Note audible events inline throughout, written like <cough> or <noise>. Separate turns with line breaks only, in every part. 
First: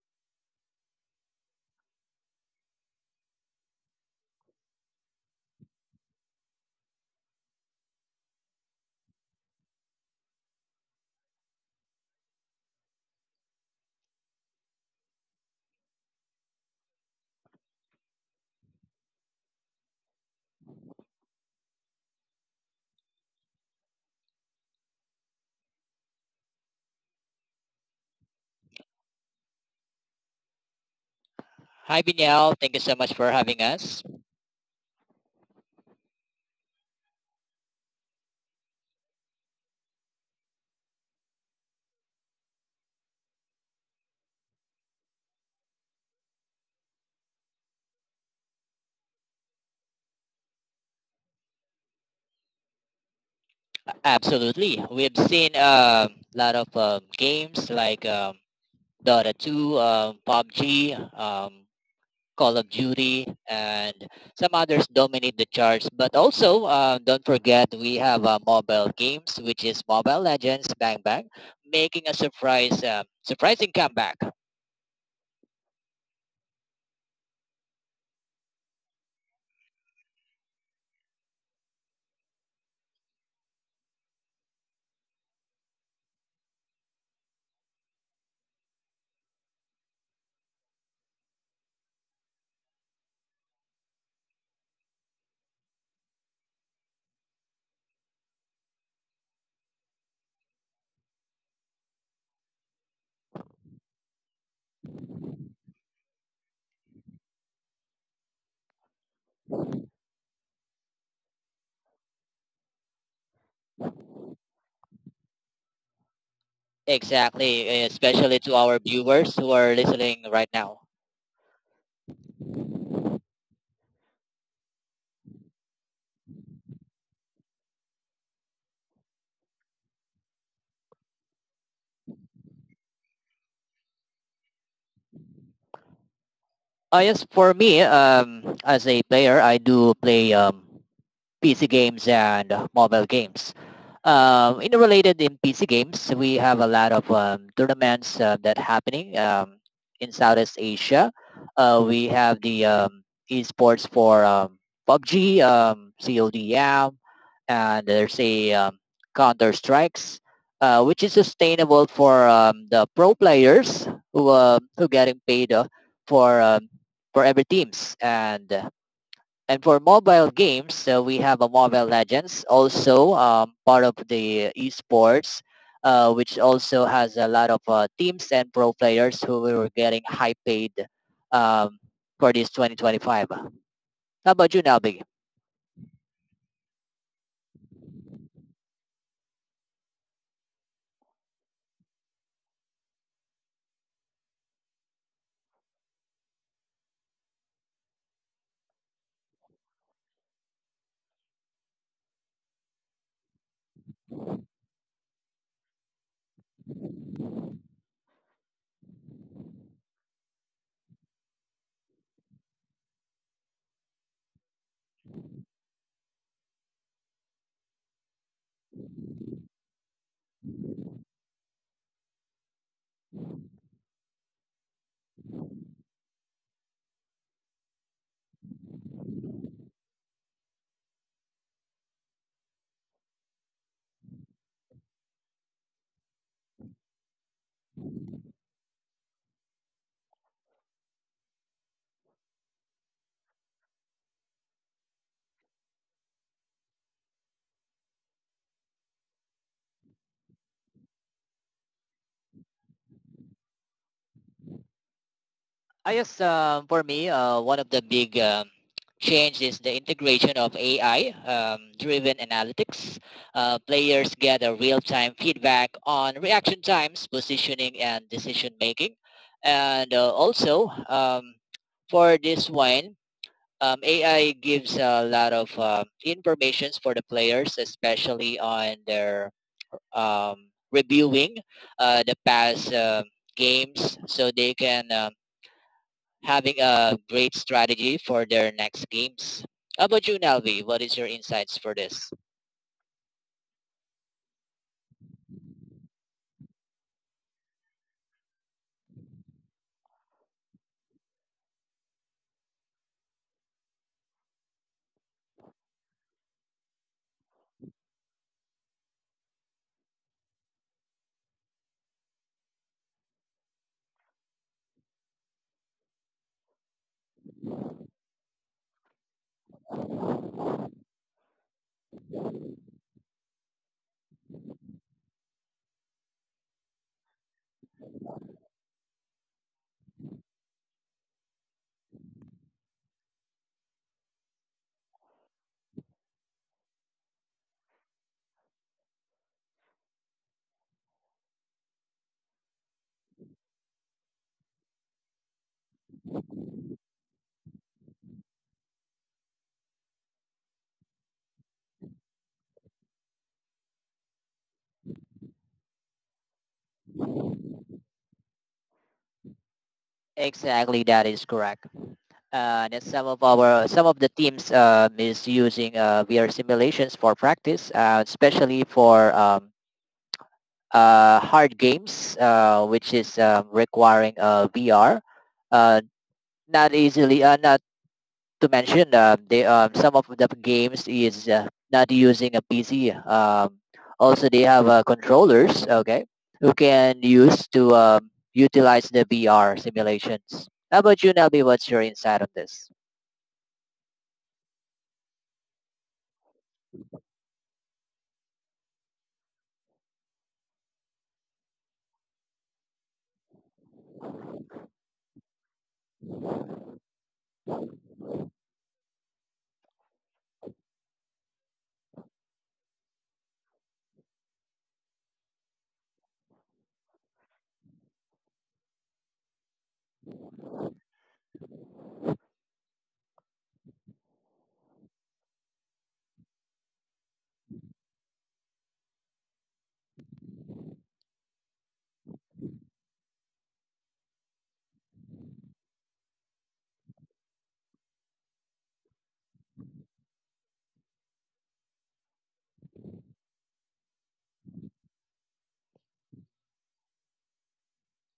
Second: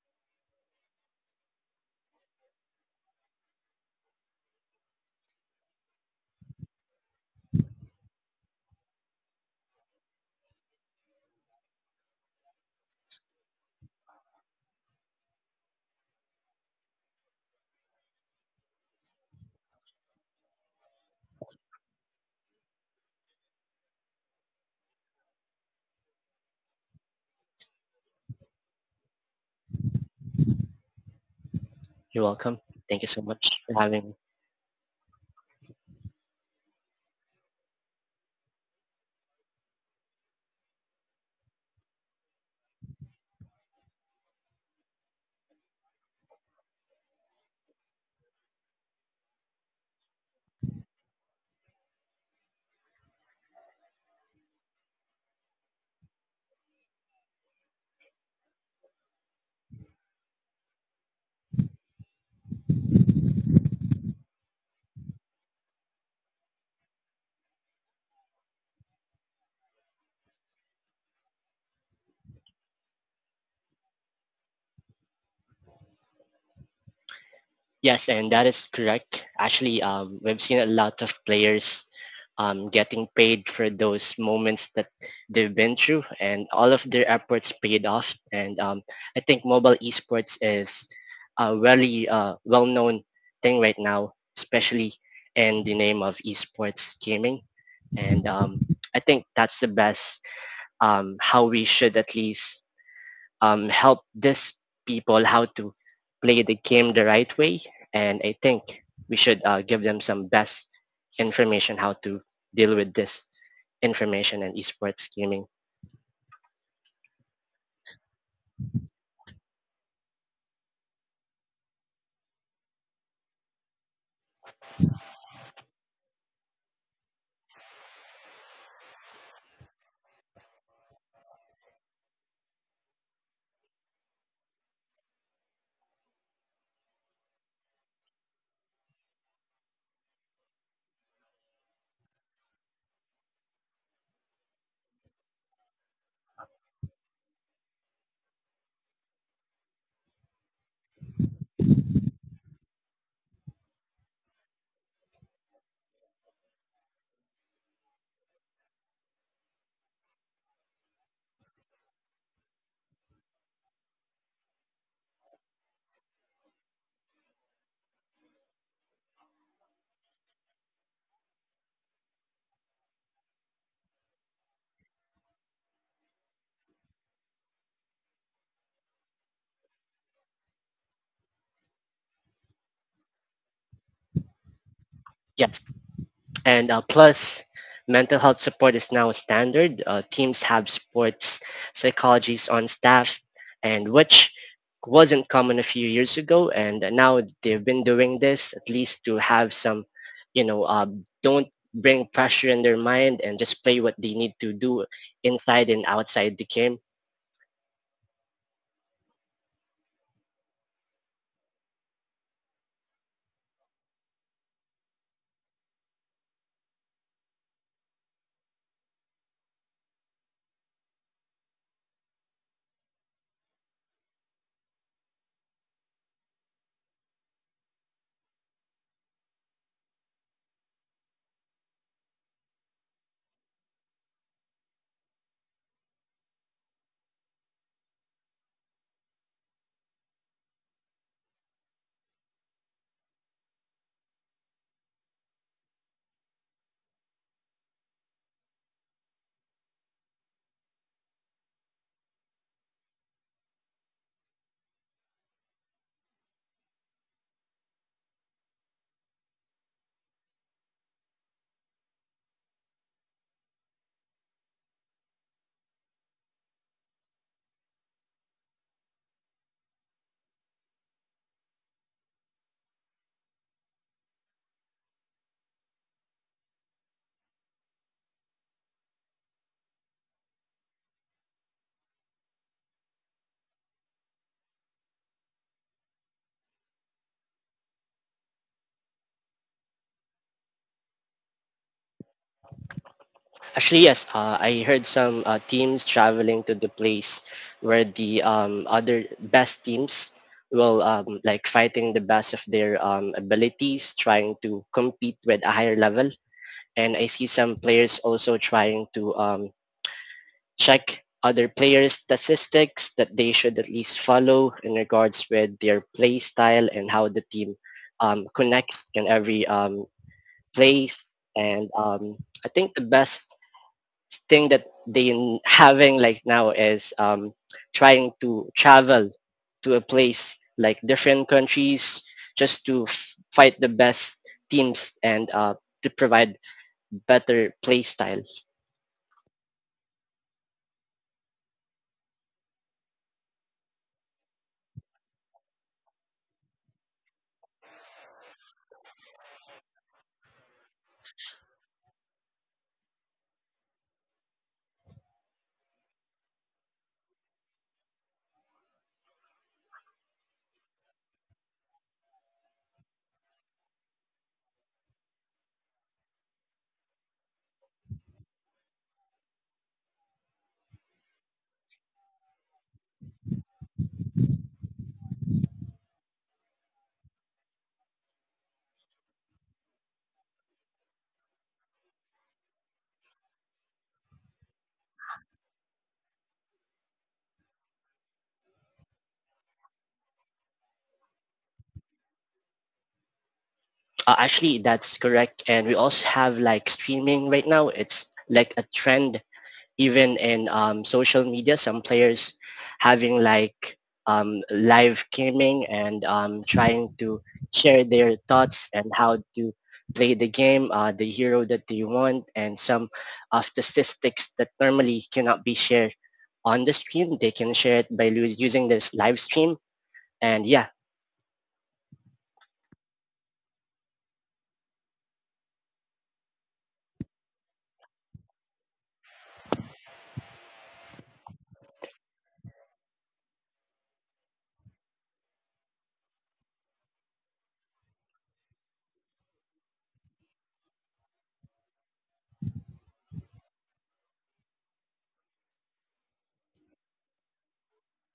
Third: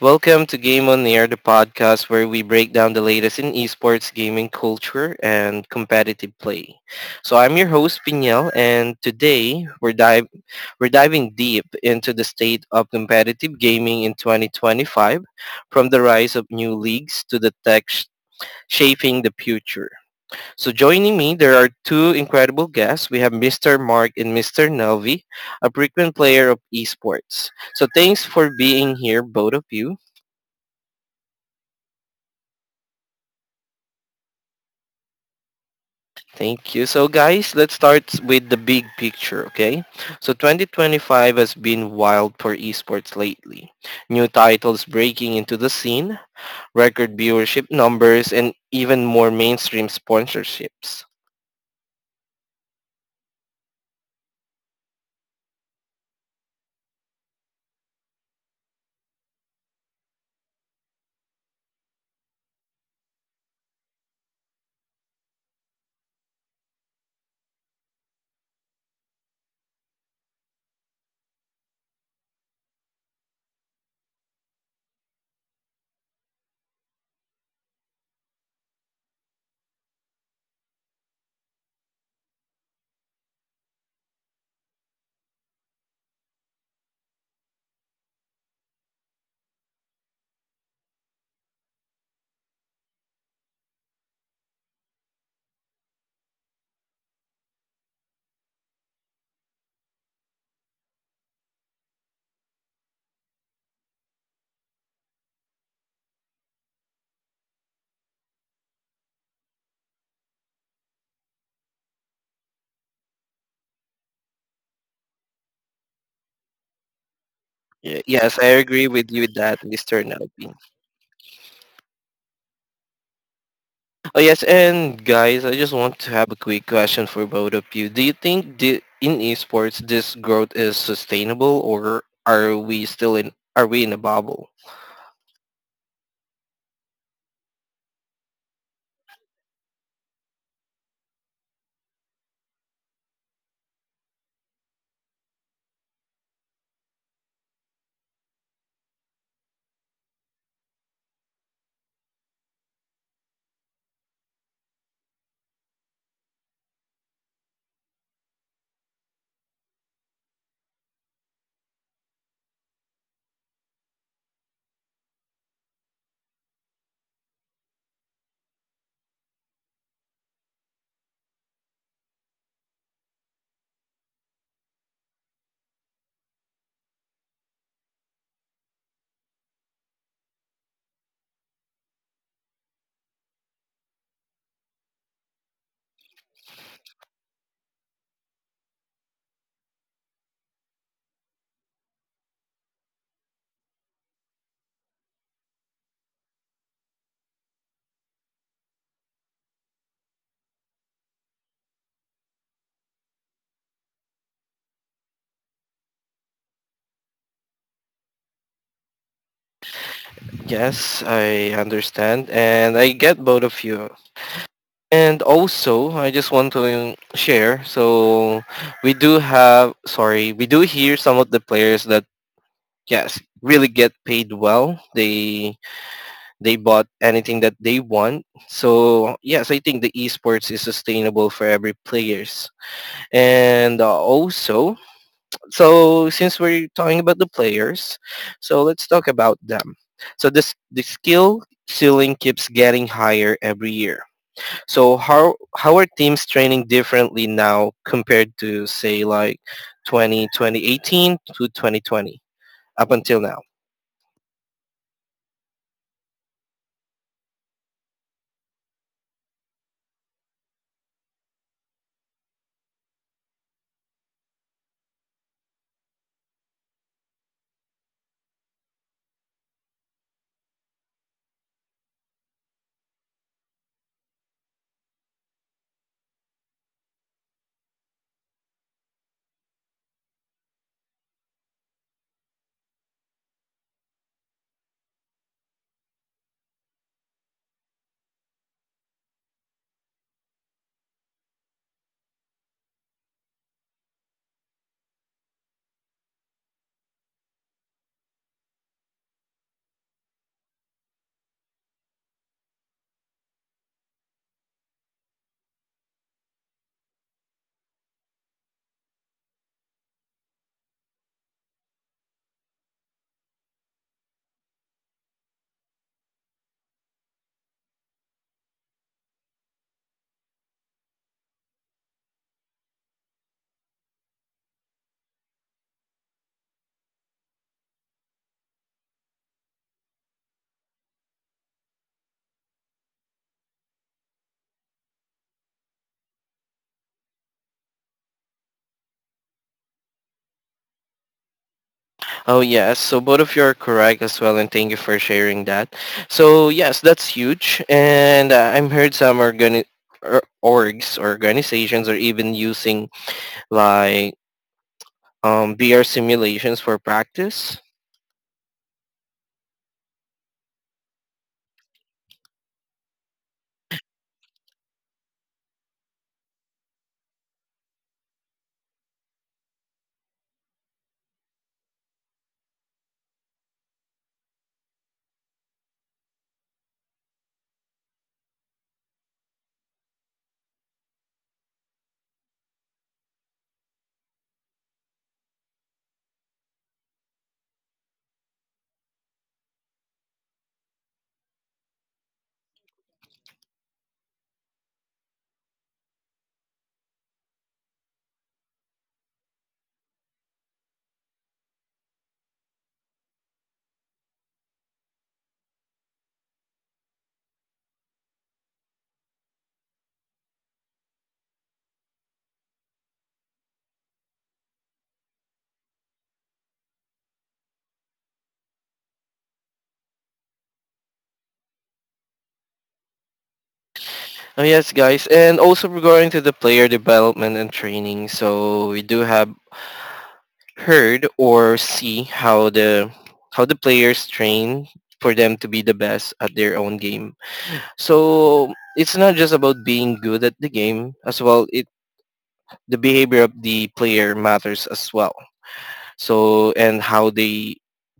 Welcome to Game On Air, the podcast where we break down the latest in esports gaming culture and competitive play. So I'm your host Pinyel, and today we're diving deep into the state of competitive gaming in 2025, from the rise of new leagues to the shaping the future. So joining me, there are two incredible guests. We have Mr. Mark and Mr. Nelvi, a frequent player of esports. So thanks for being here, both of you.
Hi,
You're
Binyal.
welcome.
Thank you so
Thank you
much
so
for having
much for
us.
having me.
Thank you. So guys, let's start with the big picture, okay? So 2025 has been wild for esports lately. New titles breaking into the scene, record viewership numbers, and even more mainstream sponsorships.
Absolutely. We've seen a lot of games like Dota 2, PUBG, Call of Duty, and some others dominate the charts. But also, don't forget, we have mobile games, which is Mobile Legends Bang Bang, making a surprising comeback.
Yes, and that is correct. Actually, we've seen a lot of players getting paid for those moments that they've been through, and all of their efforts paid off. And I think mobile esports is a really well-known thing right now, especially in the name of esports gaming. And I think that's the best how we should at least help these people how to play the game the right way. And I think we should give them some best information how to deal with this information and esports gaming.
Exactly, especially to
Yes, I
our
agree with
viewers
you
who
with
are
that, Mr.
listening right
Nelvi.
now.
Oh yes, and guys, I just want to have a quick question for both of you. Do you think the, in esports this growth is sustainable, or are we in a bubble?
Yes, for me, as a player, I do play PC games and mobile games. In PC games, we have a lot of tournaments that happening in Southeast Asia. We have the esports for PUBG, CODM, and there's a Counter Strikes, which is sustainable for the pro players who getting paid for um, for every teams and and for mobile games, so we have a Mobile Legends, also part of the esports, which also has a lot of teams and pro players who were getting high paid um, for this 2025. How about you now?
Yes, And plus, mental health support is now a standard. Teams have sports psychologists on staff, and which wasn't common a few years ago. And now they've been doing this at least to have some, you know, uh, don't bring pressure in their mind and just play what they need to do inside and outside the game.
Yes, I understand, and I get both of you. And also, I just want to share. So we do have, sorry, we do hear some of the players that yes really get paid well. They bought anything that they want. So yes, I think the esports is sustainable for every players. And also, so since we're talking about the players, so let's talk about them. So this the skill ceiling keeps getting higher every year. So how are teams training differently now compared to say like 20 2018 to 2020 up until now?
I guess for me, one of the big change is the integration of AI-driven analytics. Players gather real-time feedback on reaction times, positioning, and decision making. And for this one, AI gives a lot of informations for the players, especially on their um, reviewing the past games, so they can having a great strategy for their next games. How about you, Nelvi? What is your insights for this?
Actually, yes. I heard some teams traveling to the place where the other best teams will like fighting the best of their abilities, trying to compete with a higher level. And I see some players also trying to check other players' statistics that they should at least follow in regards with their play style and how the team connects in every place. And I think the best thing that having like now is trying to travel to a place like different countries just to fight the best teams and to provide better play style.
Oh yes, so both of you are correct as well, and thank you for sharing that. So yes, that's huge, and I'm heard some or orgs or organizations are even using like VR simulations for practice.
Exactly, that is correct. That some of the teams is using VR simulations for practice, especially for hard games, which is requiring VR. Uh, not to mention, they some of the games is not using a PC. Also, they have controllers, okay, who can use to utilize the VR simulations. How about you, Nelby? What's your insight on this?
Actually, that's correct. And we also have like streaming right now. It's like a trend even in social media, some players having like live gaming and trying to share their thoughts and how to play the game, the hero that they want, and some of the statistics that normally cannot be shared on the stream. They can share it using this live stream. And yeah,
Oh yes, guys, and also regarding to the player development and training, so we do have heard or see how the players train for them to be the best at their own game. So it's not just about being good at the game as well. It The behavior of the player matters as well. So and how they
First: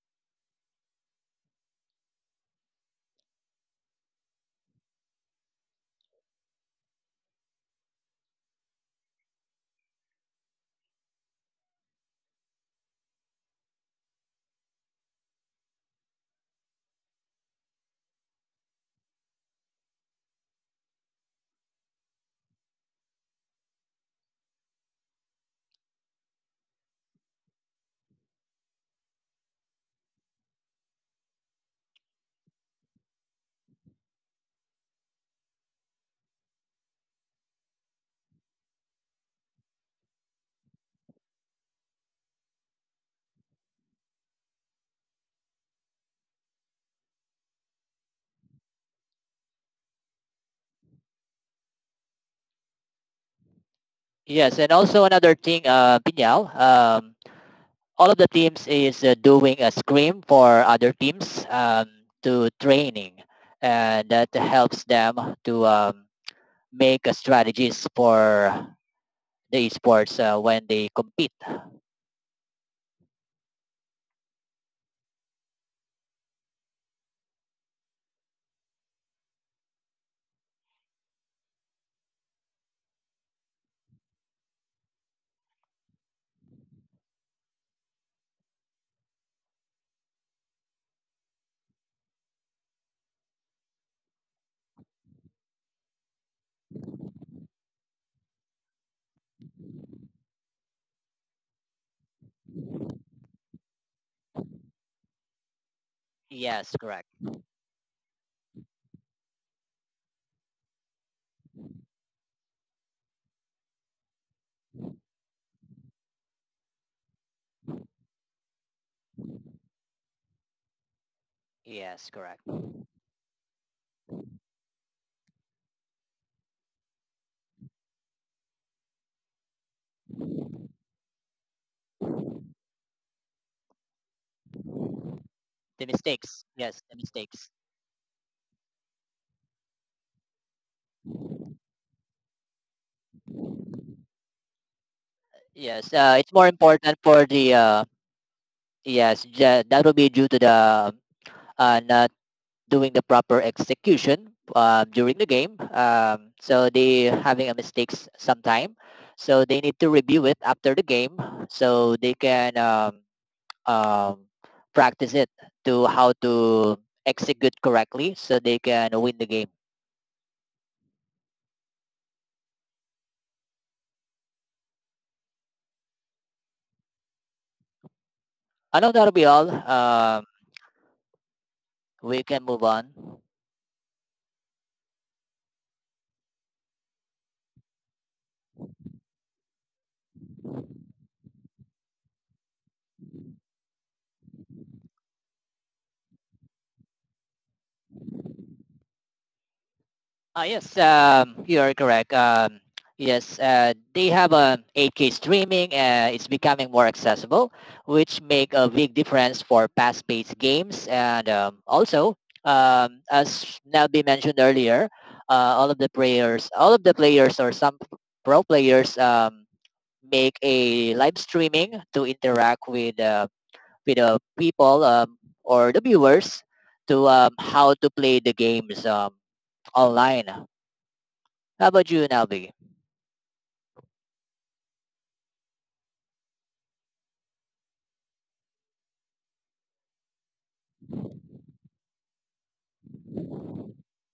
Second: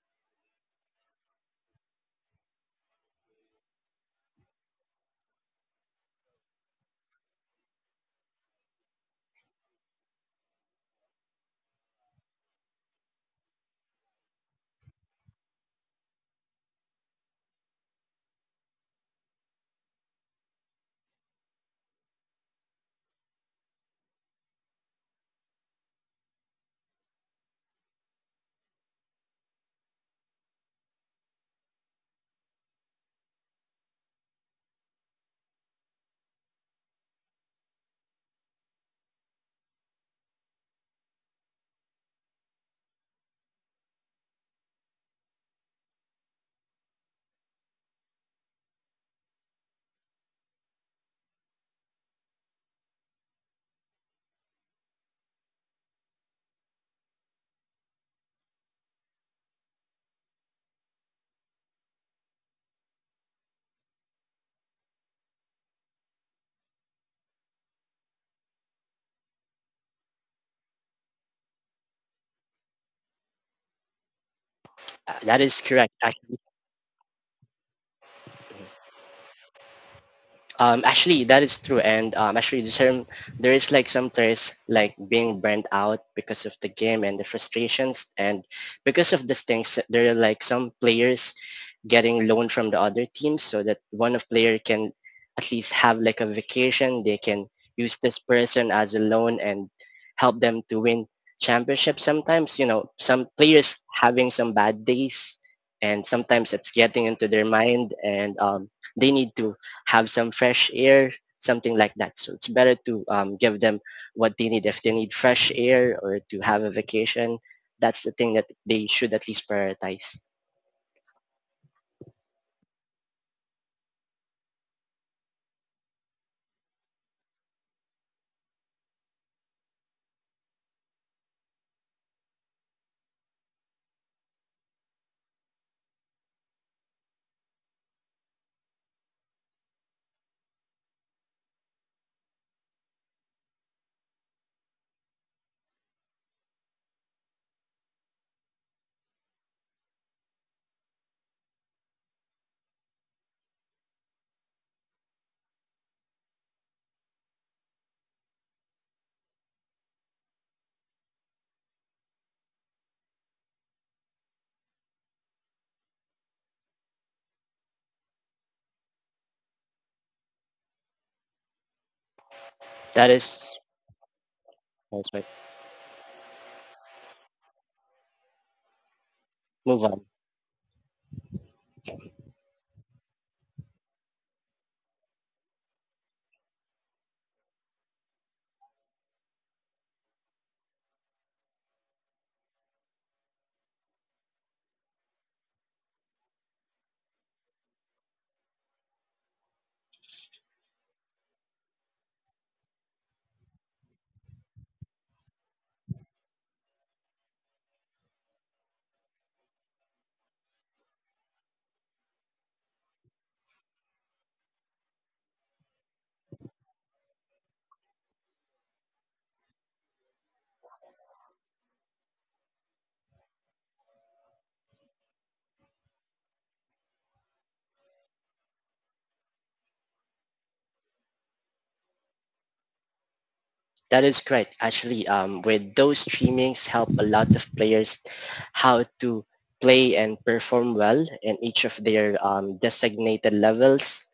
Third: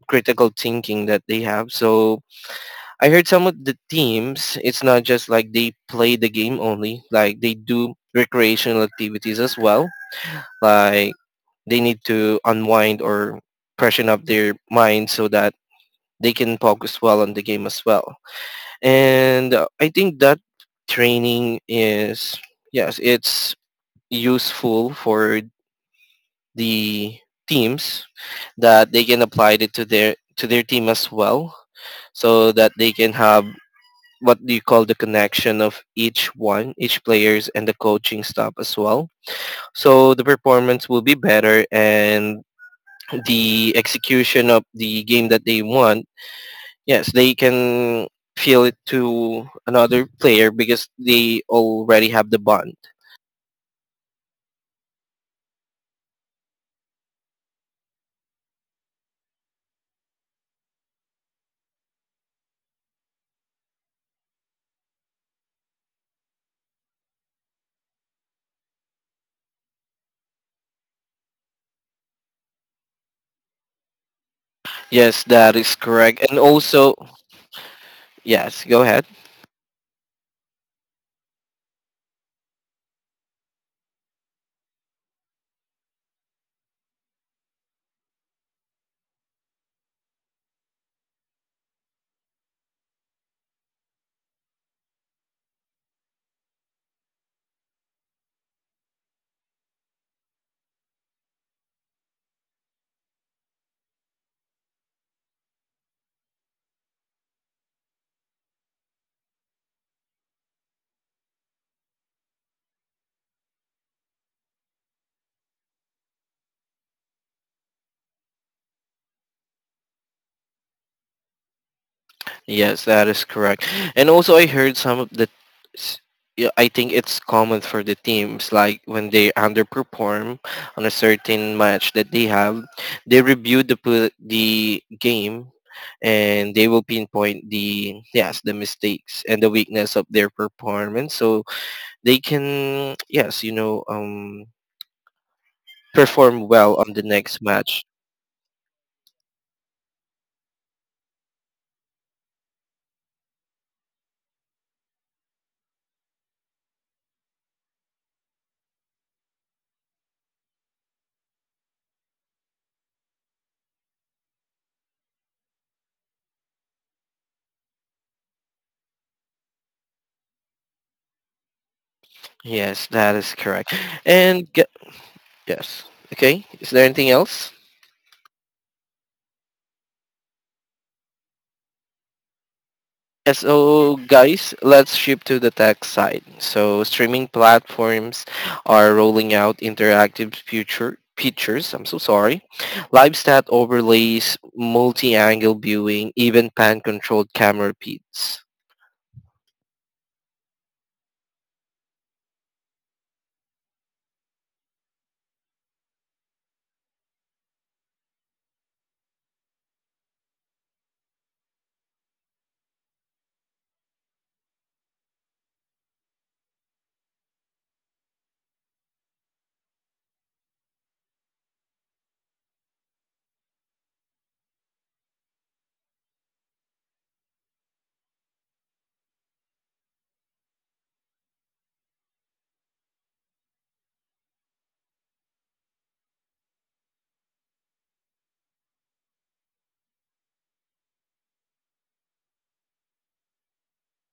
critical thinking that they have. So I heard some of the teams, it's not just like they play the game only, like they do recreational activities as well. Like they need to unwind or freshen up their mind so that they can focus well on the game as well. And I think that training is yes it's useful for the teams that they can apply it to their team as well, so that they can have what do you call the connection of each one each players and the coaching staff as well, so the performance will be better and the execution of the game that they want. Yes, they can feel it to another player because they already have the bond.
Yes, and also another thing, Pinyal, all of the teams is doing a scrim for other teams to training, and that helps them to make strategies for the esports when they compete.
Yes,
that
that
is
is
correct.
correct. And also, yes, go ahead.
Actually, that is true, and actually, the term, there is like some terms like being burnt out because of the game and the frustrations, and because of these things, there are like some players getting loan from the other teams so that one of player can at least have like a vacation. They can use this person as a loan and help them to win championship. Sometimes, you know, some players having some bad days and sometimes it's
Yes,
getting
correct.
into their mind and they need to have some fresh air, something like that. So it's better to give them what they need. If they need fresh air or to have a vacation, that's the thing that they should at least prioritize.
Yes, correct.
Yes, that is correct. And also, I heard some of s- yeah, I think it's common for the teams, like when they underperform on a certain match that they have, they review the game,
The mistakes.
and they
Yes,
will
the
pinpoint
mistakes.
the yes the mistakes and the weakness of their performance. So they can yes you know
Yes, it's
perform
more
well on
important
the
for
next
the
match.
that will be due to the not doing the proper execution during the game. So they having a mistakes sometime. So they need to review it after the game so they can um, practice it to how to execute correctly so they can win the game.
Yes,
That
that is
is
correct. and ge-
that's right.
yes. Okay, is there anything else?
I know that'll be all.
Move on.
We can move on.
Yes, so guys, let's shift to the tech side. So streaming platforms are rolling out interactive future features. I'm so sorry. Live stat overlays, multi-angle viewing, even pan-controlled camera feeds.
Yes, you are correct. Yes, they have a 8K streaming. It's becoming more accessible, which make a big difference for fast-paced games. And as Nelby mentioned earlier, all of the players or some pro players make a live streaming to interact with the people or the viewers to how to play the games online. How about you, Nelby?
That is correct. Actually, with those streamings help a lot of players how to play and perform well in each of their designated levels.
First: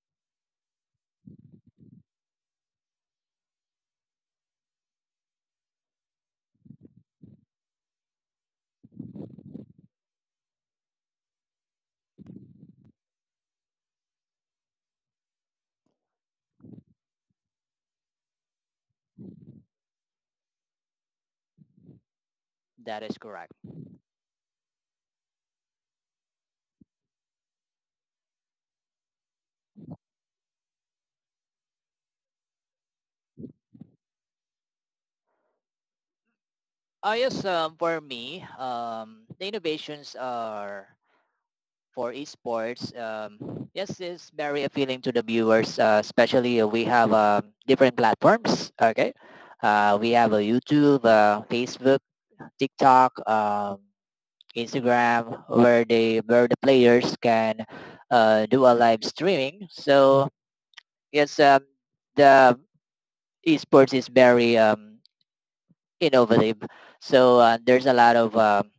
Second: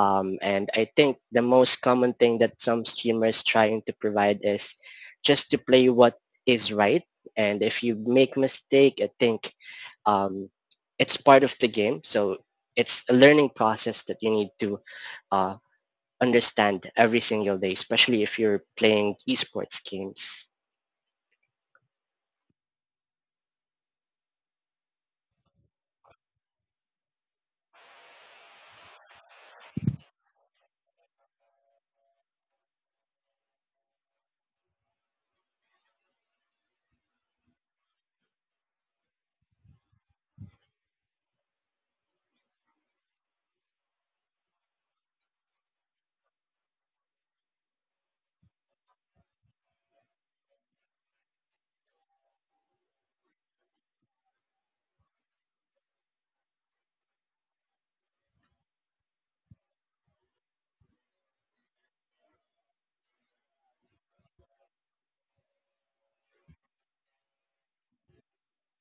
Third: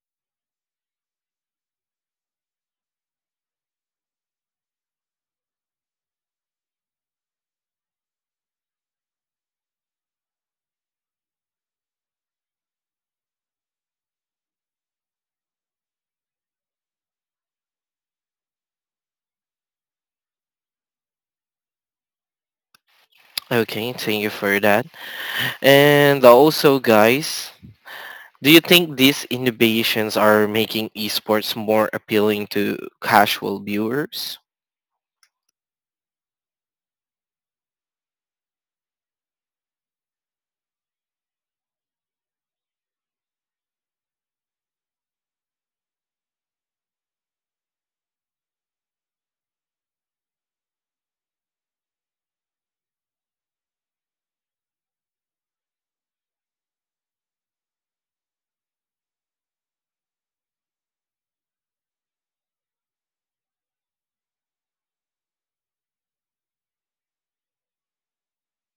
And I think the most common thing that some streamers trying to provide is just to play what is right. And if you make mistake, I think um, it's part of the game. So it's a learning process that you need to uh, understand every single day, especially if you're playing esports games.
That is correct.
Okay, thank you for that. And also, guys, do you think these innovations are making esports more appealing to casual viewers?
For me, the innovations are for esports. Yes, it's very appealing to the viewers, especially we have different platforms. Okay, we have a YouTube, Facebook, TikTok, Instagram, where the players can do a live streaming. So yes, the esports is very innovative. So there's a lot of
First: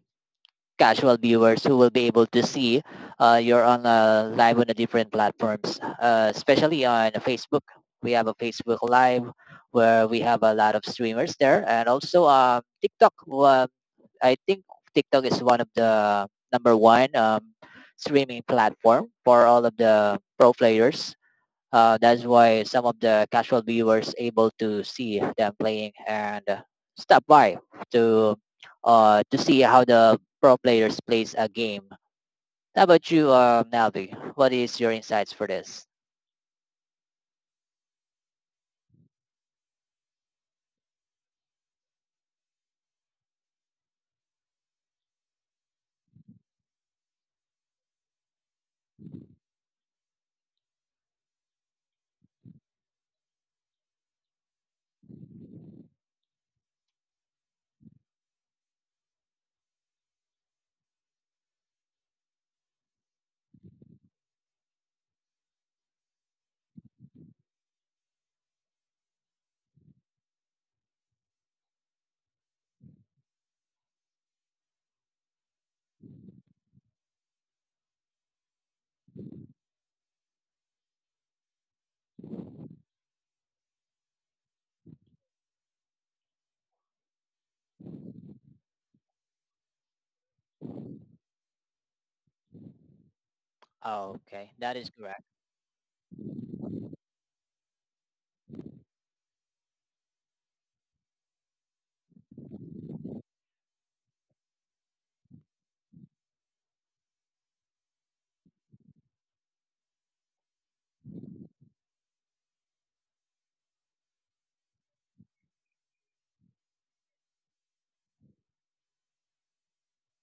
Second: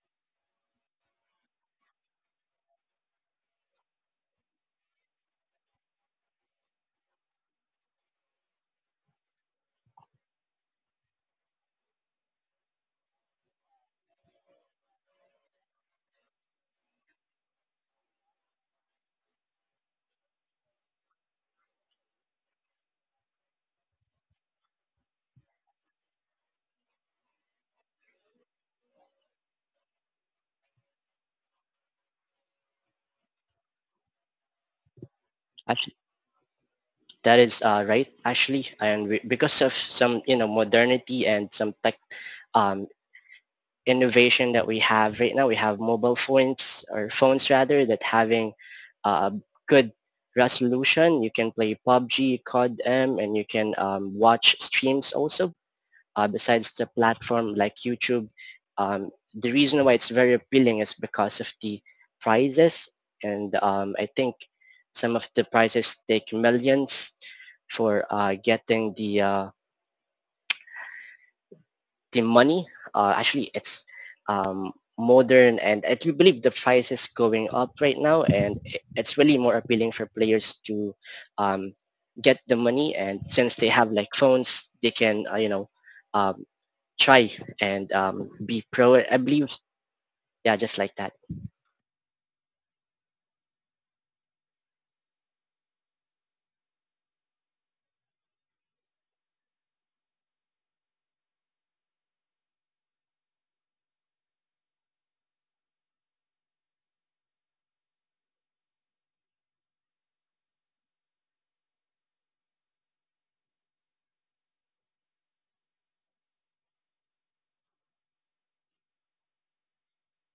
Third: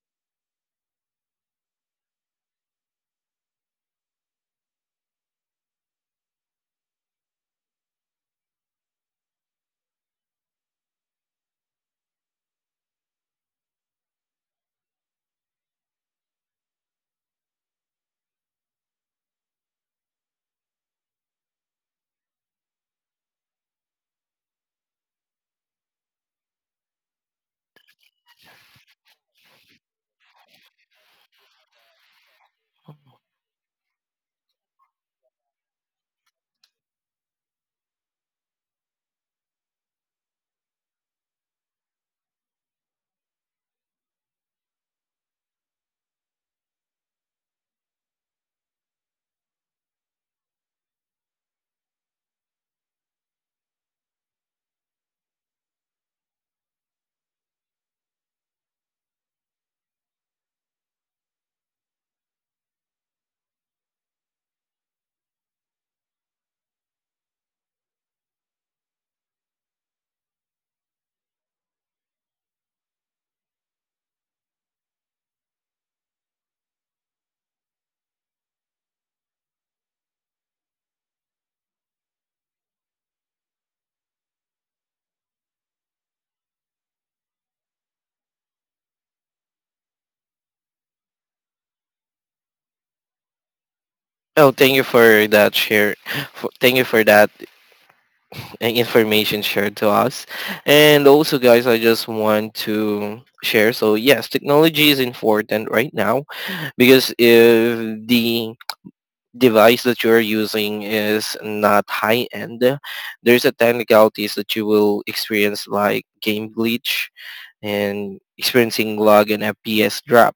casual viewers who will be able to see you're on live on the different platforms, especially on Facebook. We have a Facebook Live where we have a lot of streamers there, and also TikTok. I think TikTok is one of the number one streaming platform for all of the pro players. That's why some of the casual viewers able to see them playing and stop by to to see how the pro players plays a game. How about you, Melvi? What is your insights for this?
Actually, that is right. Actually, and because of some, you know, modernity and some tech um, innovation that we have right now. We have mobile phones or phones rather that having a good resolution. You can play PUBG, COD, and you can watch streams also. Besides the platform like YouTube, the reason why it's very appealing is because of the prizes, and I think some of the prizes take millions for getting the money. Actually, it's um, modern, and I do believe the price is going up right now, and it's really more appealing for players to um, get the money, and since they have like phones, they can, you know, um, try and be pro. I believe, yeah, just like that.
Oh,
Oh,
okay,
thank
that
you
is
for
correct.
that share. For, thank you for that information shared to us. And also, guys, I just want to share. So yes, technology is important right now because if the device that you are using is not high end, there's a technicalities that you will experience like game glitch and experiencing lag and FPS drop,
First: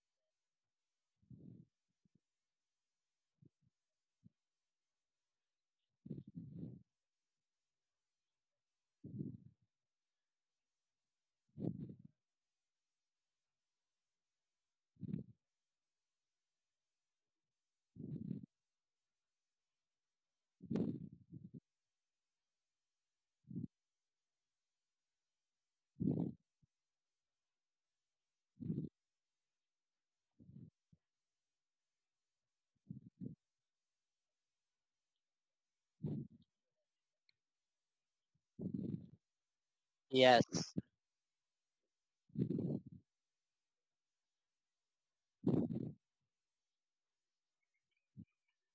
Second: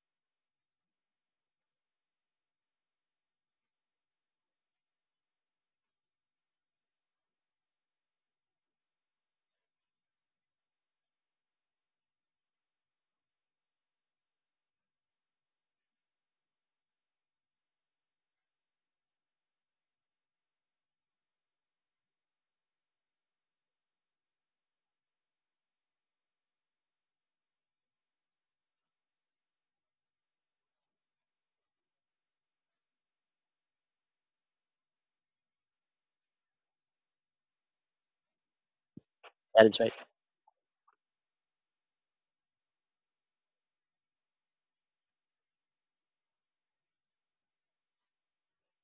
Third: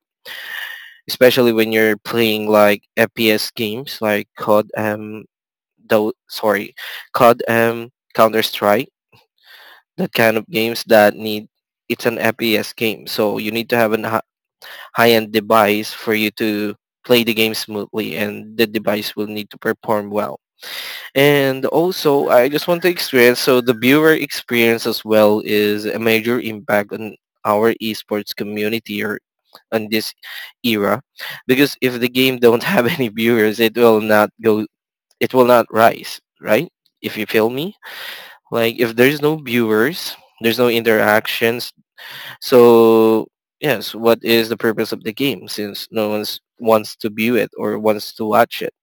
especially when you're playing like FPS games like COD um, though sorry, COD Counter Strike, the kind of games that need it's an FPS game, so you need to have a high-end device for you to play the game smoothly, and the device will need to perform well. And also, I just want to experience so the viewer experience as well is a major impact on our esports community or on this era, because if the game don't have <laughs> any viewers, it will not go, it will not rise, right? If you feel me. Like if there's no
That is right.
viewers,
Yes.
there's no interactions. So yes, what is the purpose of the game since no one's wants to view it or wants to watch it?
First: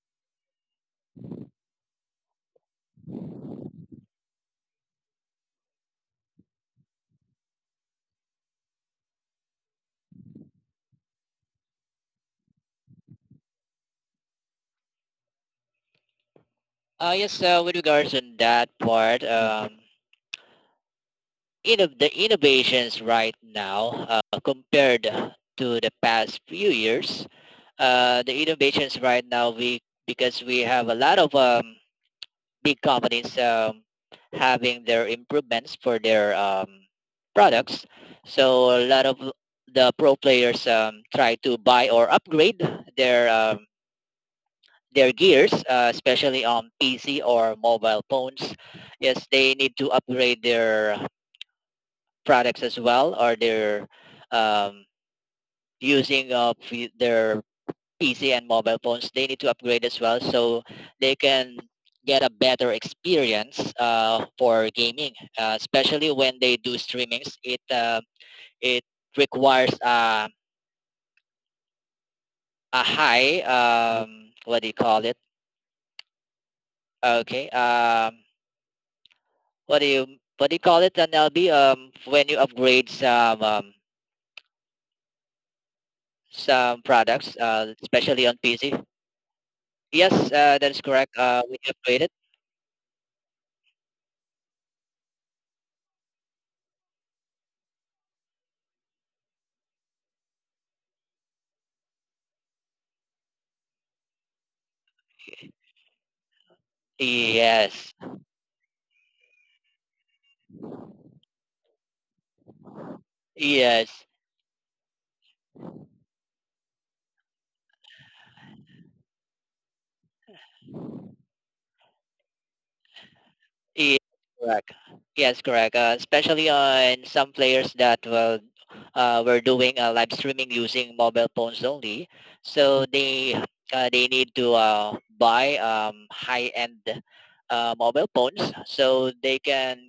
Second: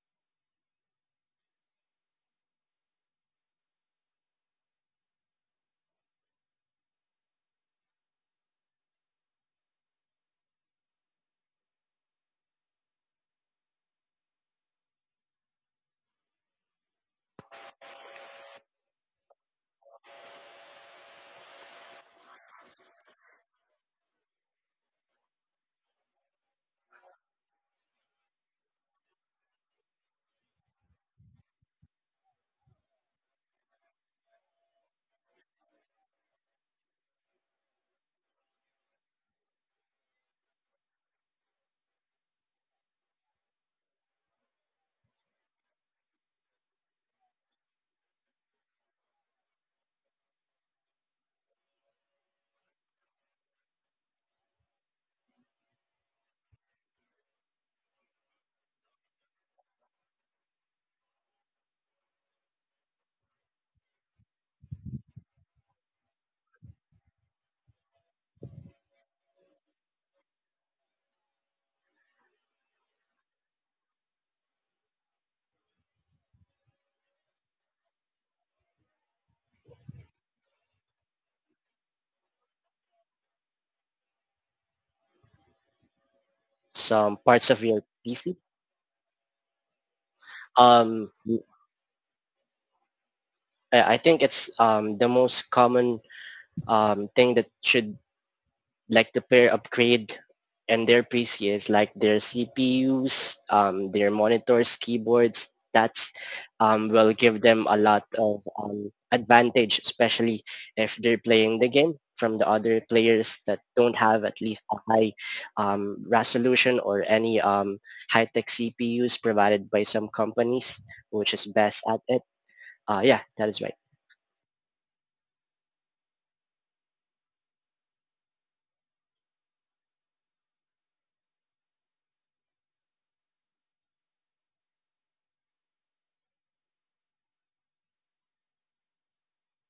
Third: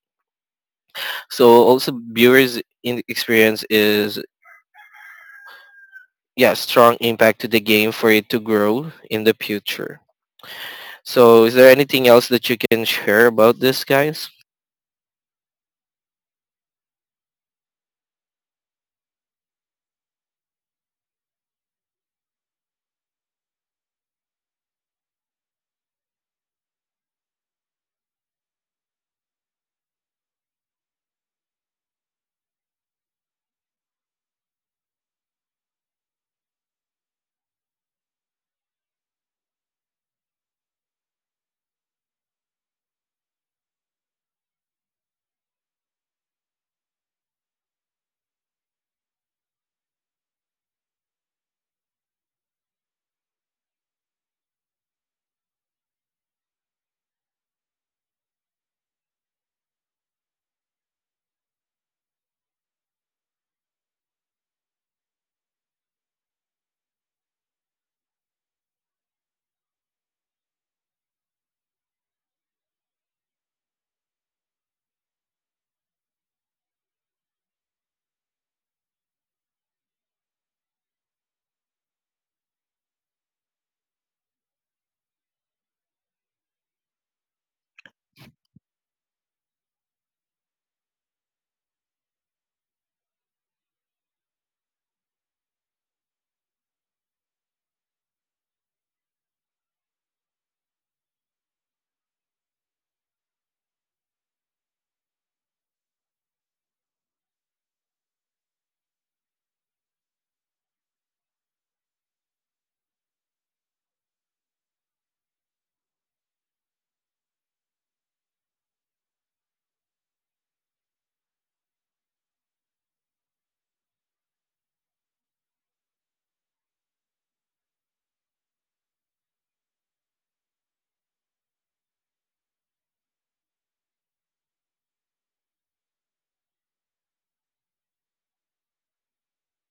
So also viewers in experience is yeah, strong impact to the game for it to grow in the future. So is there anything else that you can share about this guys?
Yes. With regards on that part, the innovations right now compared to the past few years, the innovations right now we because we have a lot of big companies having their improvements for their products. So a lot of the pro players try to buy or upgrade their um, their gears, especially on PC or mobile phones. Yes, they need to upgrade their products as well, or their using of their PC and mobile phones, they need to upgrade as well so they can get a better experience for gaming, especially when they do streamings. It requires a high what do you call it? Okay, what do you what do you call it? An LB when you upgrade some products,
Some parts of your
especially on
PC.
PC. Yes, that is correct.
Um,
We upgraded.
I think it's the most common thing that should like the pair upgrade and their PCs, like their CPUs, their monitors, keyboards, that's will give them
Yes,
a lot of advantage, especially if they're playing the game from the other players that
yes.
don't have at least a high resolution or any high-tech CPUs provided by some companies, which is best at it. Yeah, that is right.
Yes, correct. Yes, correct. Especially on some players that well, were doing live streaming using mobile phones only, so they need to buy high-end mobile phones so they can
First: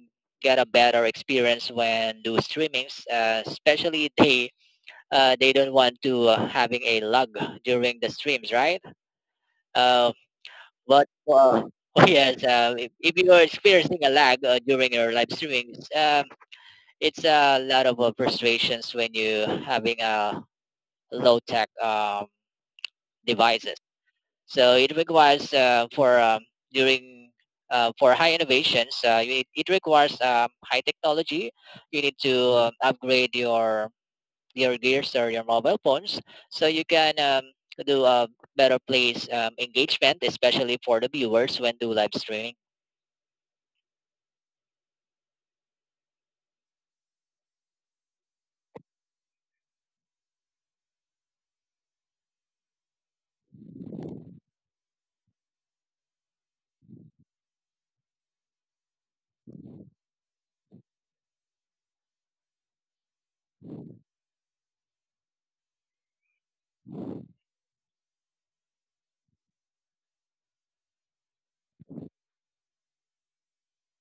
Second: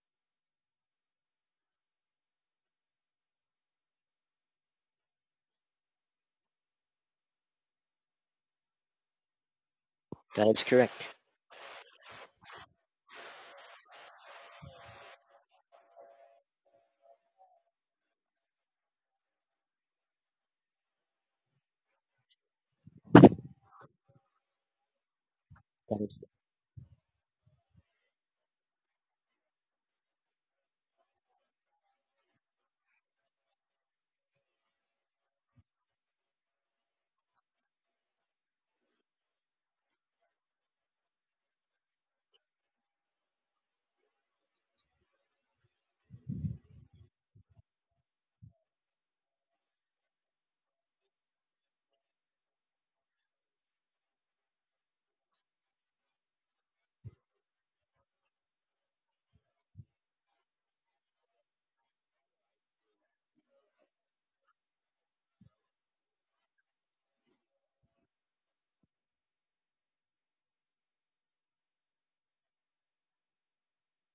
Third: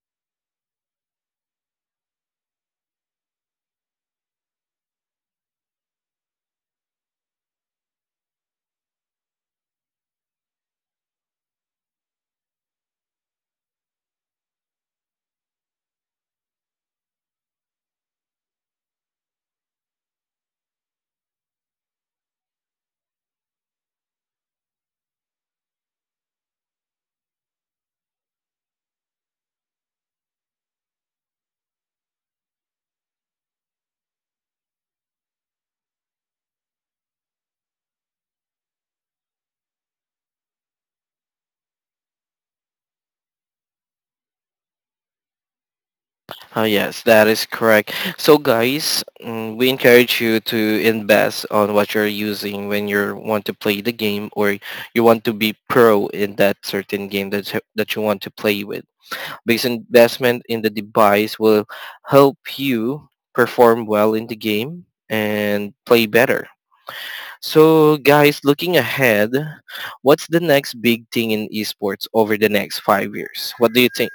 get a better experience when do streamings. Especially they don't want to having a lag during the streams, right? Um,
That is correct.
but <laughs> oh yes, if you are experiencing a lag during your live streamings, it's a lot of frustrations when you having a low tech devices. So it requires
That is
during for high innovations, you it requires high technology. You need to upgrade your gears or your mobile phones so you can do a better place engagement, especially for the viewers when do live streaming.
Oh, yes, that is correct. So, guys, we encourage you to invest on what you're using when you want to play the game or you want to be pro in that certain game that you want to play with. Because investment in the device will help you perform well in the game and play better. So, guys, looking ahead, what's the next big thing in esports over the next 5 years? What do you think?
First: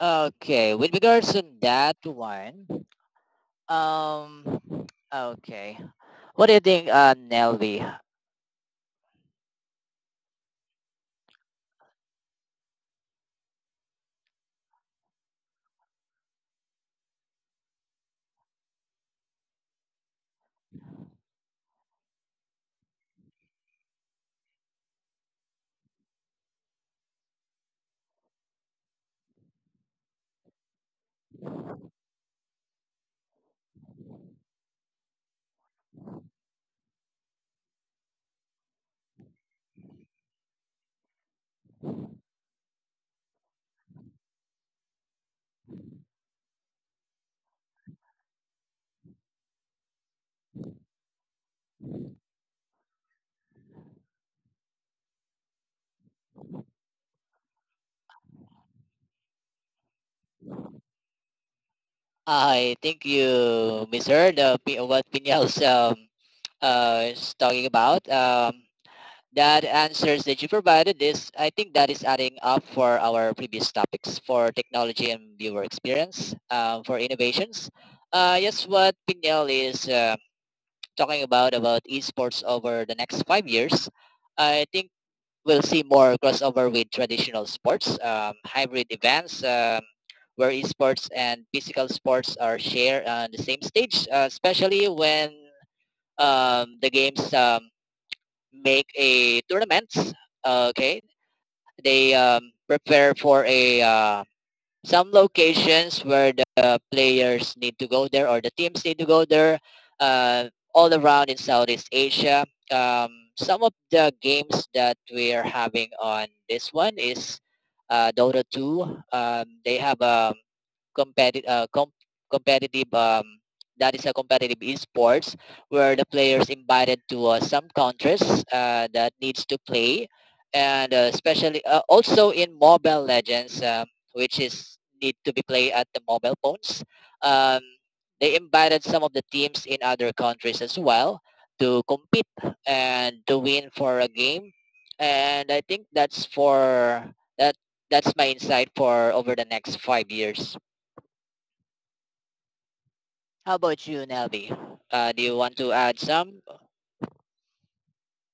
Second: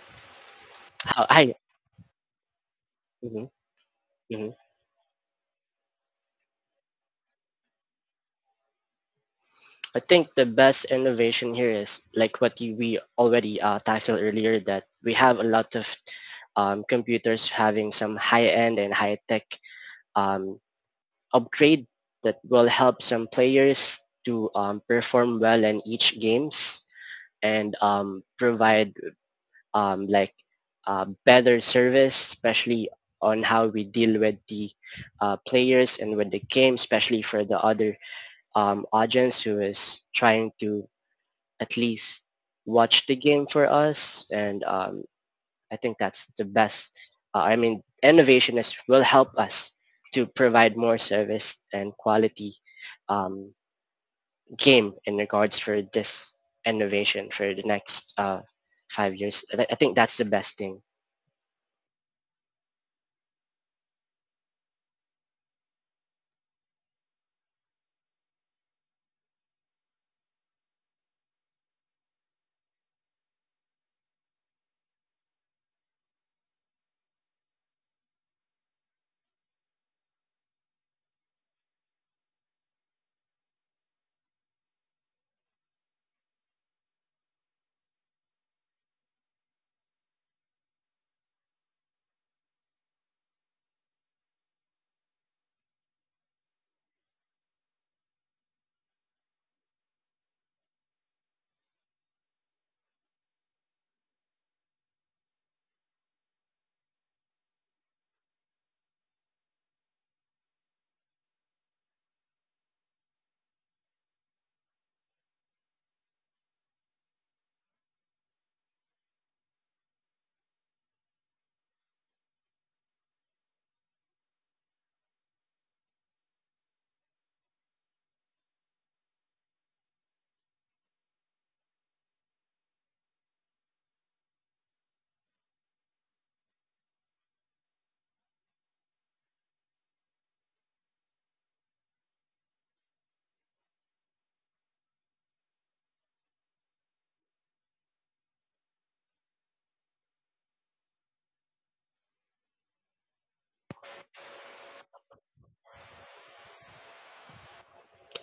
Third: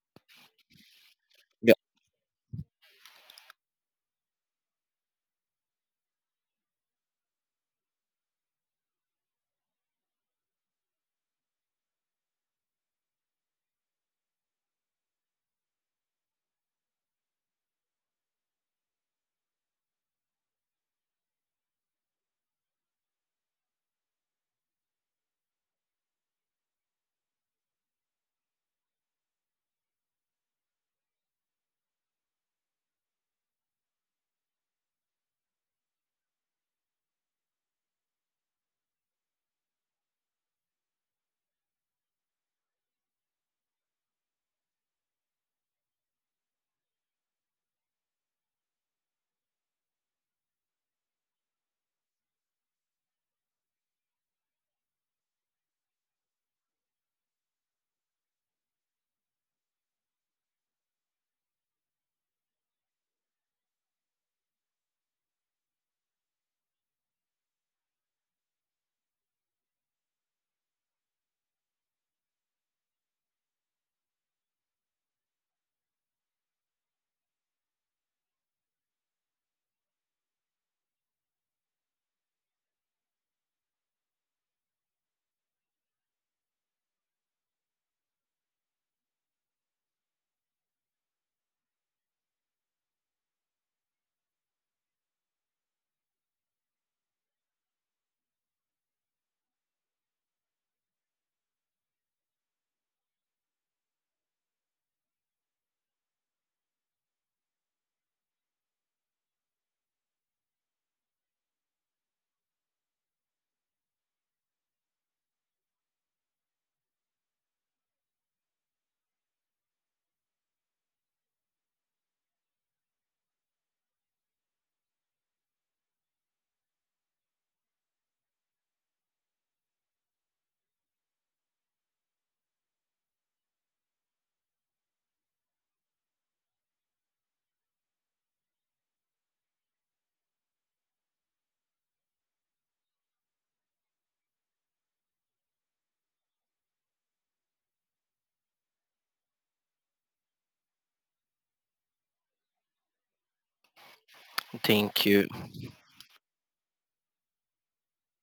Okay, with
how
regards to
I.
Yeah,
that one,
Mhm,
um,
mhm.
okay, what do you think, Nelvi?
I think the best innovation here is like what you, we already tackled earlier, that we have a lot of computers having some high-end and high-tech um, upgrade that will help some players to perform well in each games and provide like better service, especially on how we deal with the players and with the game, especially for the other audience who is trying to at least watch the game for us. And I think that's the best. I mean, innovationists will help us to provide more service and quality um, game in regards for this innovation for the next 5 years. I think that's the best thing.
I think you misheard what Pinel's is talking about. That answers that you provided is, I think that is adding up for our previous topics for technology and viewer experience, for innovations. Yes, what Pinel is talking about esports over the next 5 years, I think we'll see more crossover with traditional sports, hybrid events, where esports and physical sports are shared on the same stage, especially when the games make a tournament. Okay, they prepare for a some locations where the players need to go there or the teams need to go there uh, all around in Southeast Asia. Um, some of the games that we are having on this one is Dota 2. They have a competitive, uh, com- competitive that is a competitive esports where the players invited to some countries that needs to play and especially also in Mobile Legends. Which is need to be played at the mobile phones. Um, they invited some of the teams in other countries as well to compete and to win for a game. And I think that's for that. That's my insight for over the next 5 years. How about you, Nelby?
thank
Do you
you.
want to add some?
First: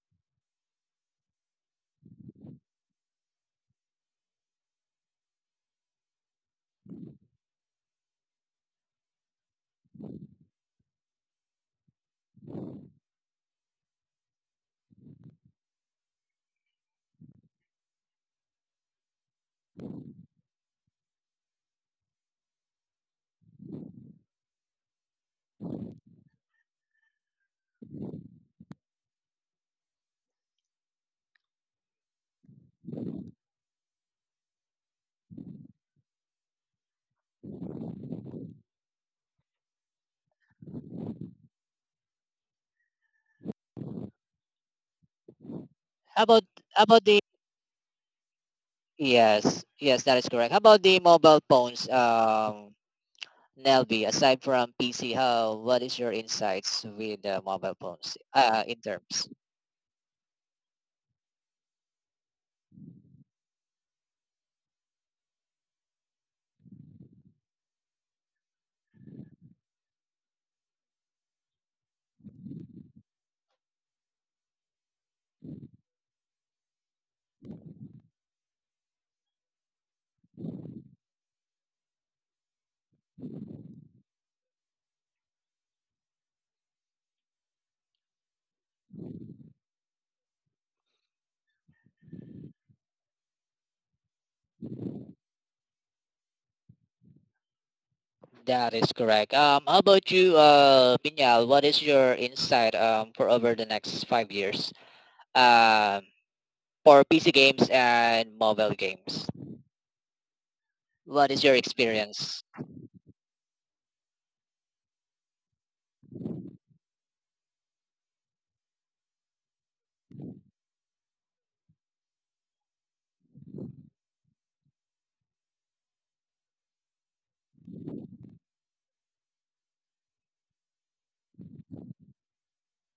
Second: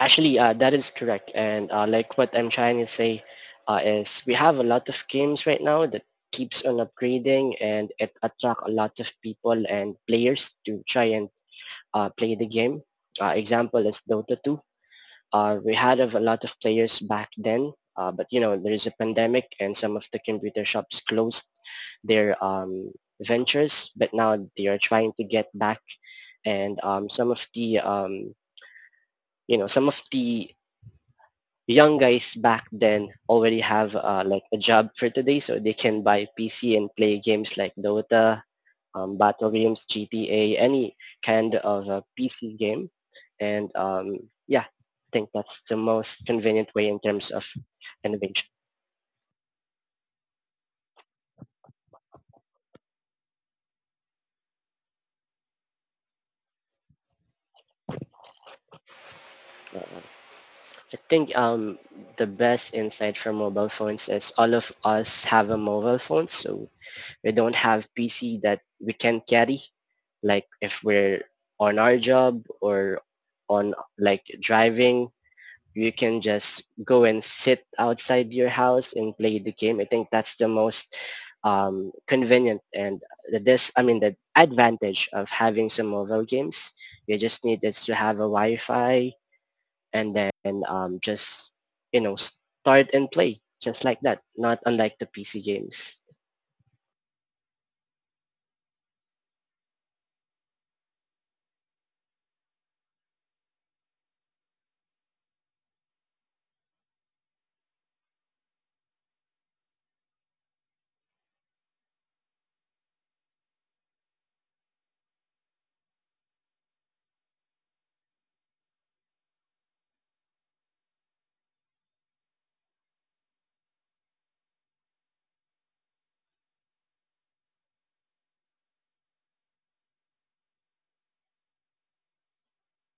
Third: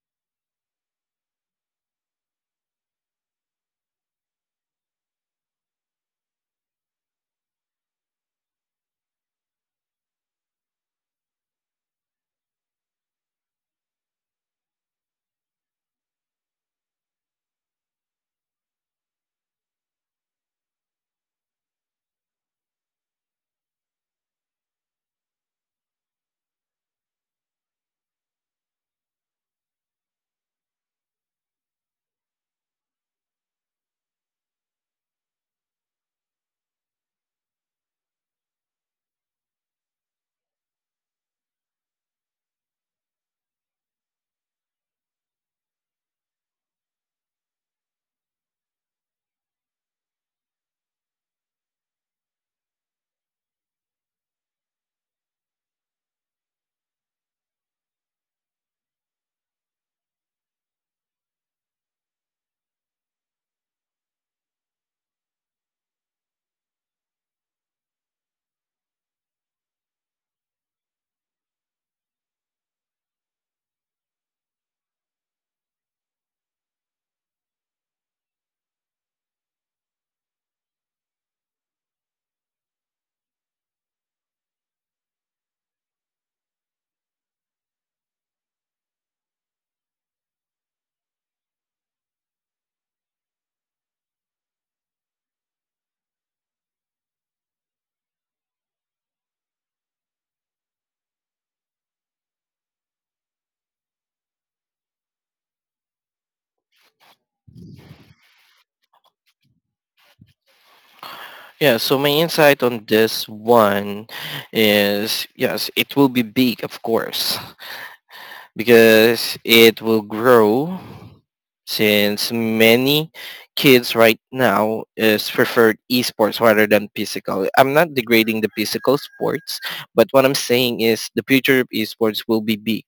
Actually, that is correct. And like what I'm trying to say is we have a lot of games right now that keeps on upgrading, and it attract a lot of people and players to try and play the game. Example is Dota 2. We had a lot of players back then, but you know there is a pandemic, and some of the computer shops closed their ventures. But now they are trying to get back, and some of the, you know, some of the young guys back then already have like a job for today, so they can buy PC and play games like Dota, Battle games, GTA, any kind of a PC game. And yeah, I think that's the most
How about
convenient way in
how about
terms
the
of innovation.
yes, yes, that is correct. How about the mobile phones, Nelby, aside from PC, how what is your insights with mobile phones in terms?
Uh, I think the best insight from mobile phones is all of us have a mobile phone, so we don't have PC that we can carry. Like if we're on our job or on like driving, you can just go and sit outside your house and play the game. I think that's the most convenient and the this I mean the advantage of having some mobile games. You just need is to have a Wi-Fi and then just, you know, start and play just like that. Not unlike the PC games.
That is correct. How about you, Binyal? What is your insight for over the next 5 years um, for PC games and mobile games? What is your
Yeah, so my
experience?
insight on this one is yes, it will be big, of course, because it will grow since many kids right now is preferred esports rather than physical. I'm not degrading the physical sports, but what I'm saying is the future of esports will be big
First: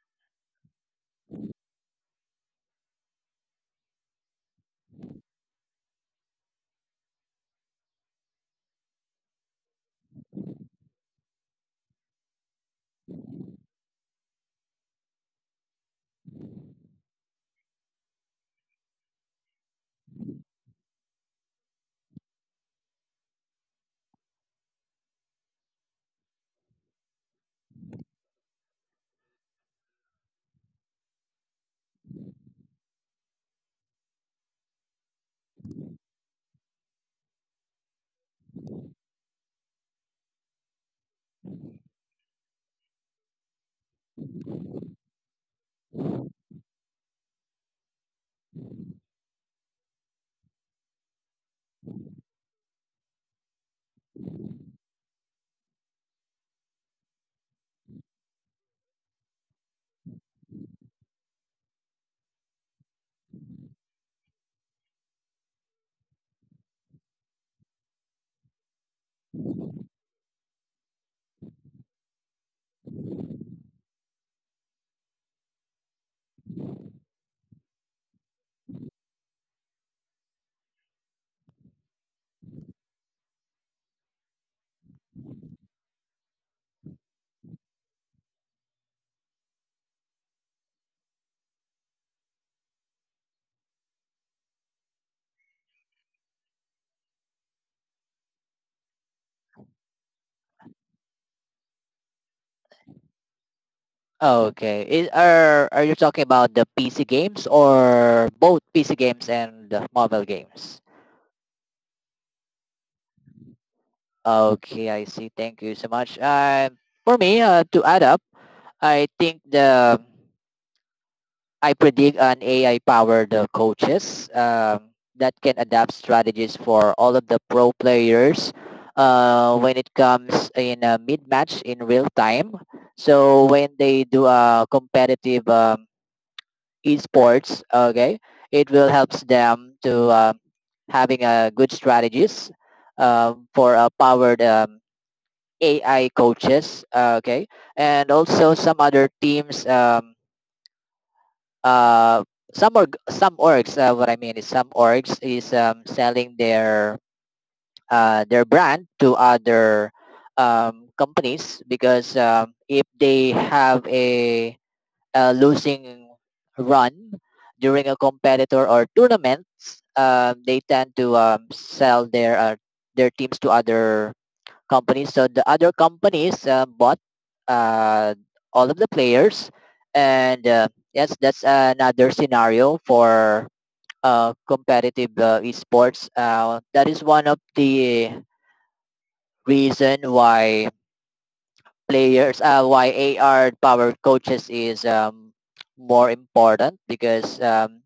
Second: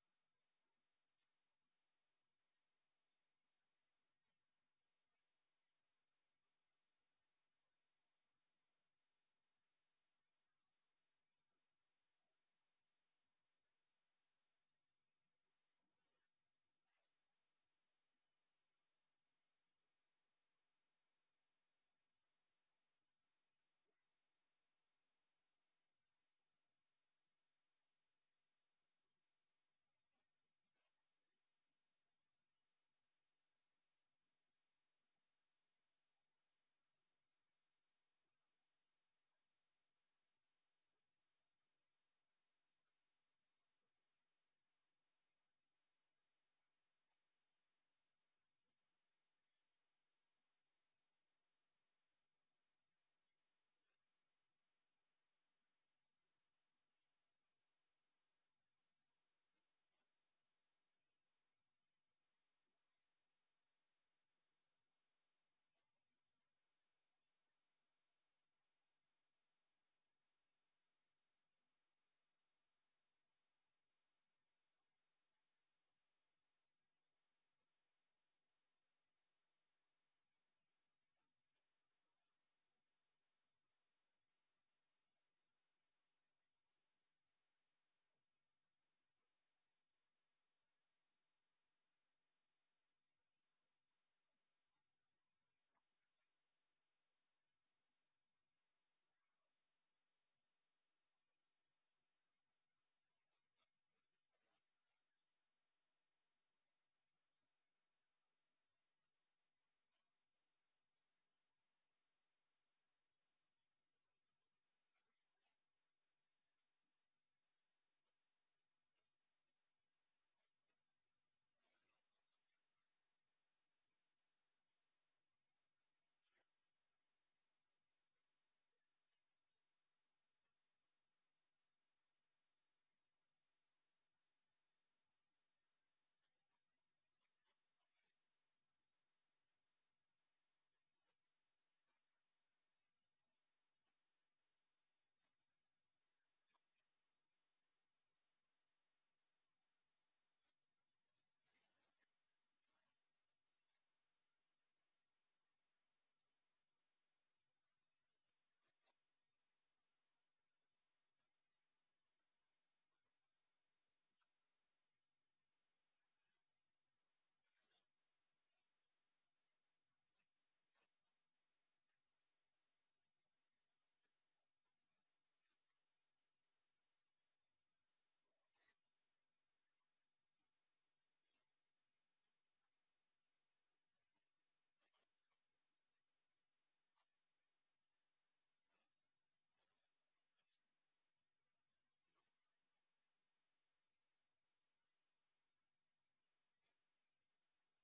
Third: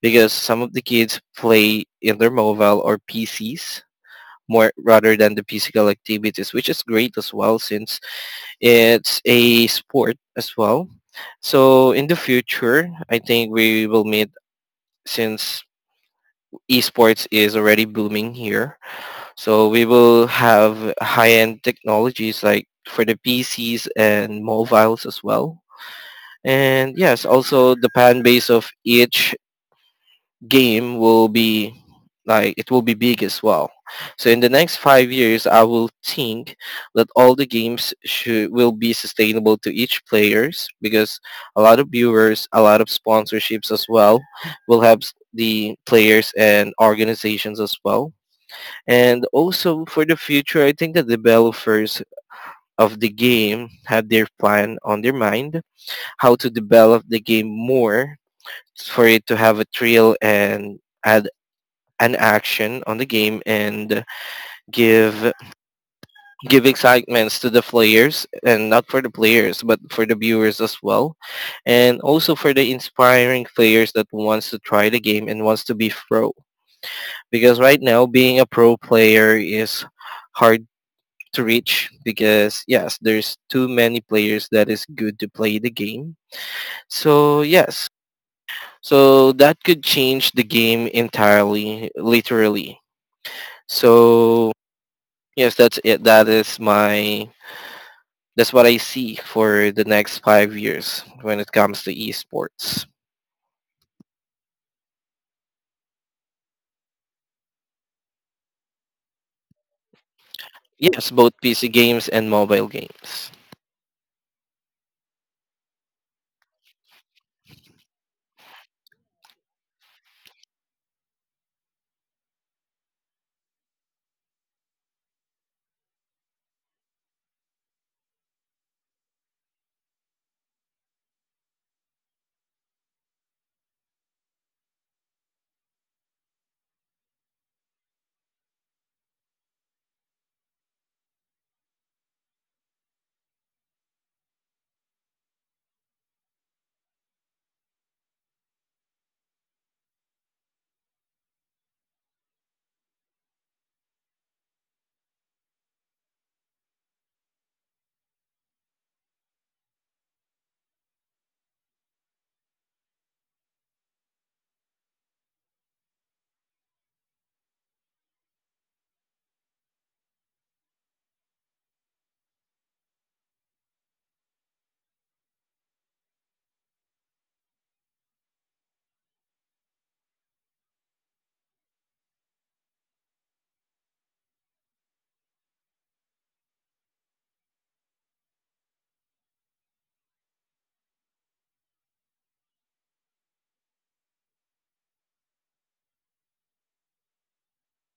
because some of the kids play in their mobile or PCs more rather than the physical activities, which is great as well since it's a sport as well. So in the future, I think we will meet since esports is already booming here. So we will have high-end technologies like for the PCs and mobiles as well. And yes, also the fan base of each game will be like it will be big as well. So in the next 5 years, I will think that all the games should will be sustainable to each players because a lot of viewers, a lot of sponsorships as well, will help the players and organizations as well. And also for the future, I think the developers of the game have their plan on their mind how to develop the game more for it to have a thrill and add an action on the game and give give excitements to the players and not for the players but for the viewers as well, and also for the inspiring players that wants to try the game and wants to be pro, because right now being a pro player is hard to reach because yes there's too many players that is good to play the game. So yes, so that could change the game entirely literally, so yes, that's it. That is my that's what I see for the next 5 years when it comes to esports.
Okay. Are you talking about the PC games or both PC games and the mobile games?
Yes, both PC games and mobile games.
Okay, I see. Thank you so much. For me, to add up, I think the I predict an AI-powered coaches that can adapt strategies for all of the pro players when it comes in a mid-match in real time. So when they do a competitive esports. Okay, it will helps them to having a good strategies for powered AI coaches. Okay, and also some other teams. Uh, some orgs. What I mean is some orgs is selling their brand to other companies because if they have a losing run during a competitor or tournaments, they tend to sell their teams to other companies. So the other companies bought uh, all of the players, and yes, that's another scenario for competitive esports. That is one of the reason why players, uh, why AR powered coaches is more important because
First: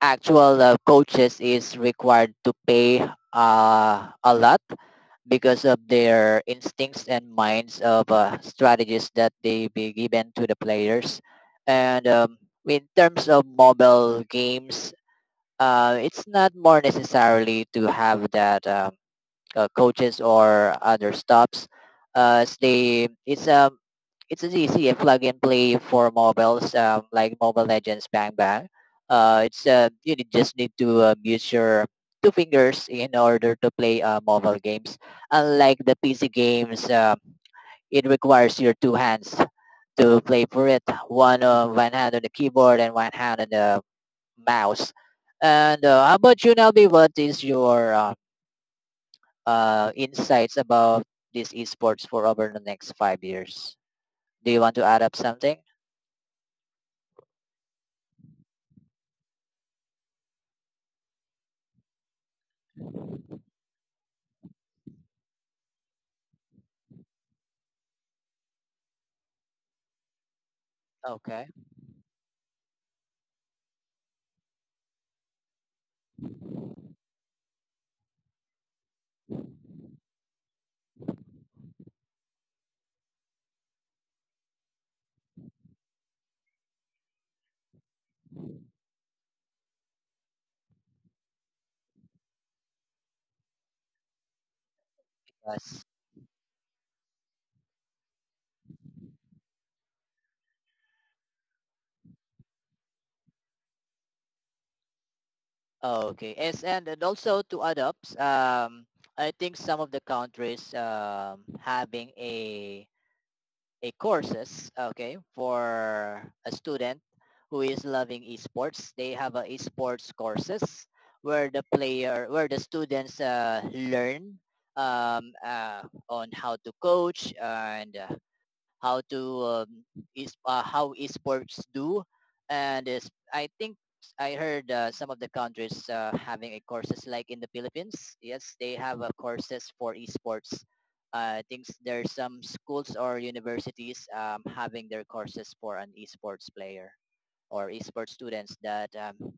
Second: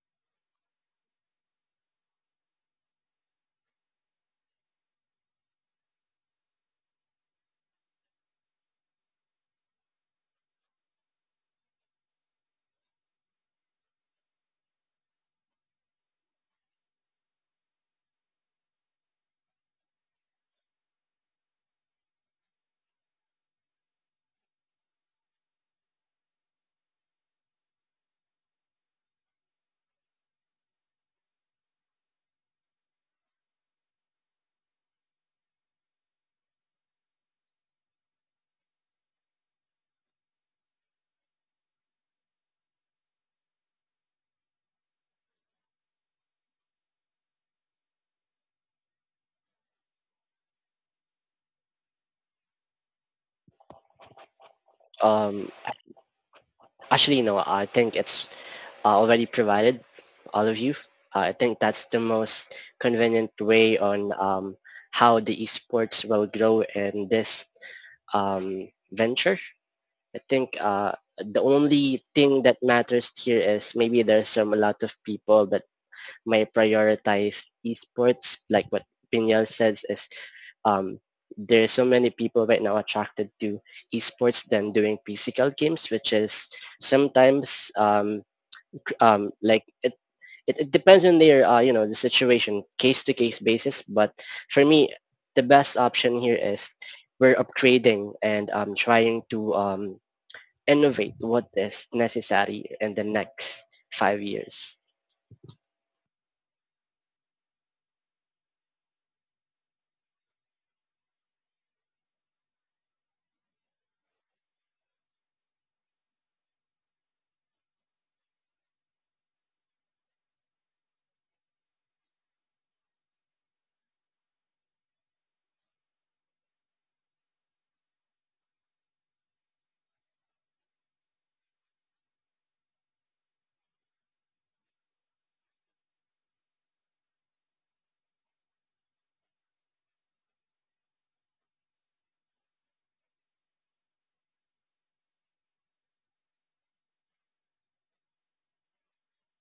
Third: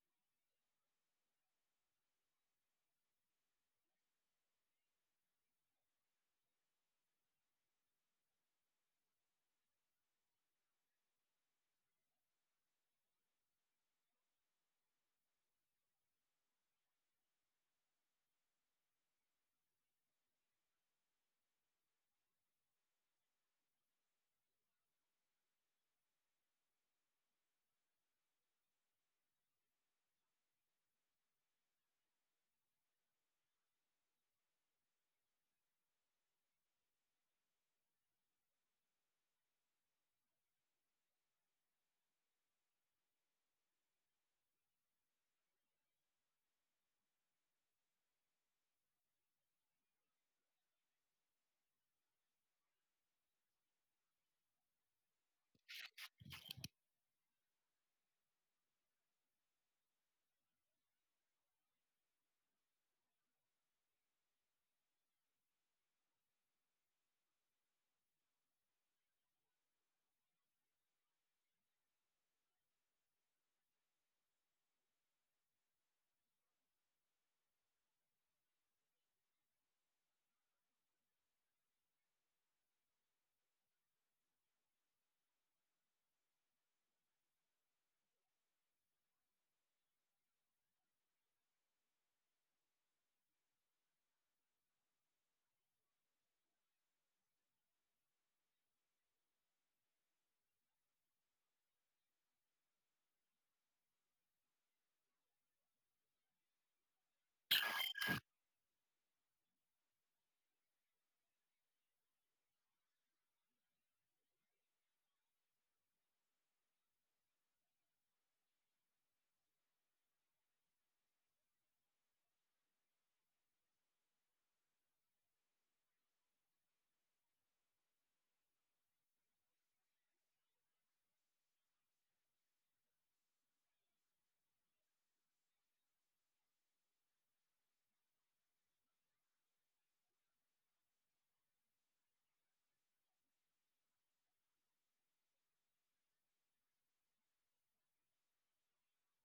actual coaches is required to pay a lot because of their instincts and minds of strategies that they be given to the players. And in terms of mobile games, it's not more necessarily to have that coaches or other stops. They it's as easy a plug and play for mobiles like Mobile Legends Bang Bang. It's you just need to use your two fingers in order to play mobile games. Unlike the PC games, it requires your two hands to play for it. One hand on the keyboard and one hand on the mouse. And how about you, Nelby? What is your insights about this esports for over the next 5 years. Do you want to add up
Um,
something?
actually, no. I think it's already provided, all of you. I think that's the most convenient way on how the esports will grow in this venture. I think the
Okay.
only thing that matters here is maybe there's some a lot of people that might prioritize esports, like what Pinyal says is um, there's so many people right now attracted to esports than doing physical games, which is sometimes like it depends on their, you know, the situation case to case basis, but for me the best
Yes.
option here is we're upgrading and trying to innovate what is necessary in the next 5 years.
Okay. Yes, and also to add up, I think some of the countries having a courses okay for a student who is loving esports. They have a esports courses where the students learn um, uh, on how to coach and how to is how esports do, and is I think I heard some of the countries having a courses like in the Philippines. Yes, they have courses for esports. I think there's some schools or universities having their courses for an esports player or esports students that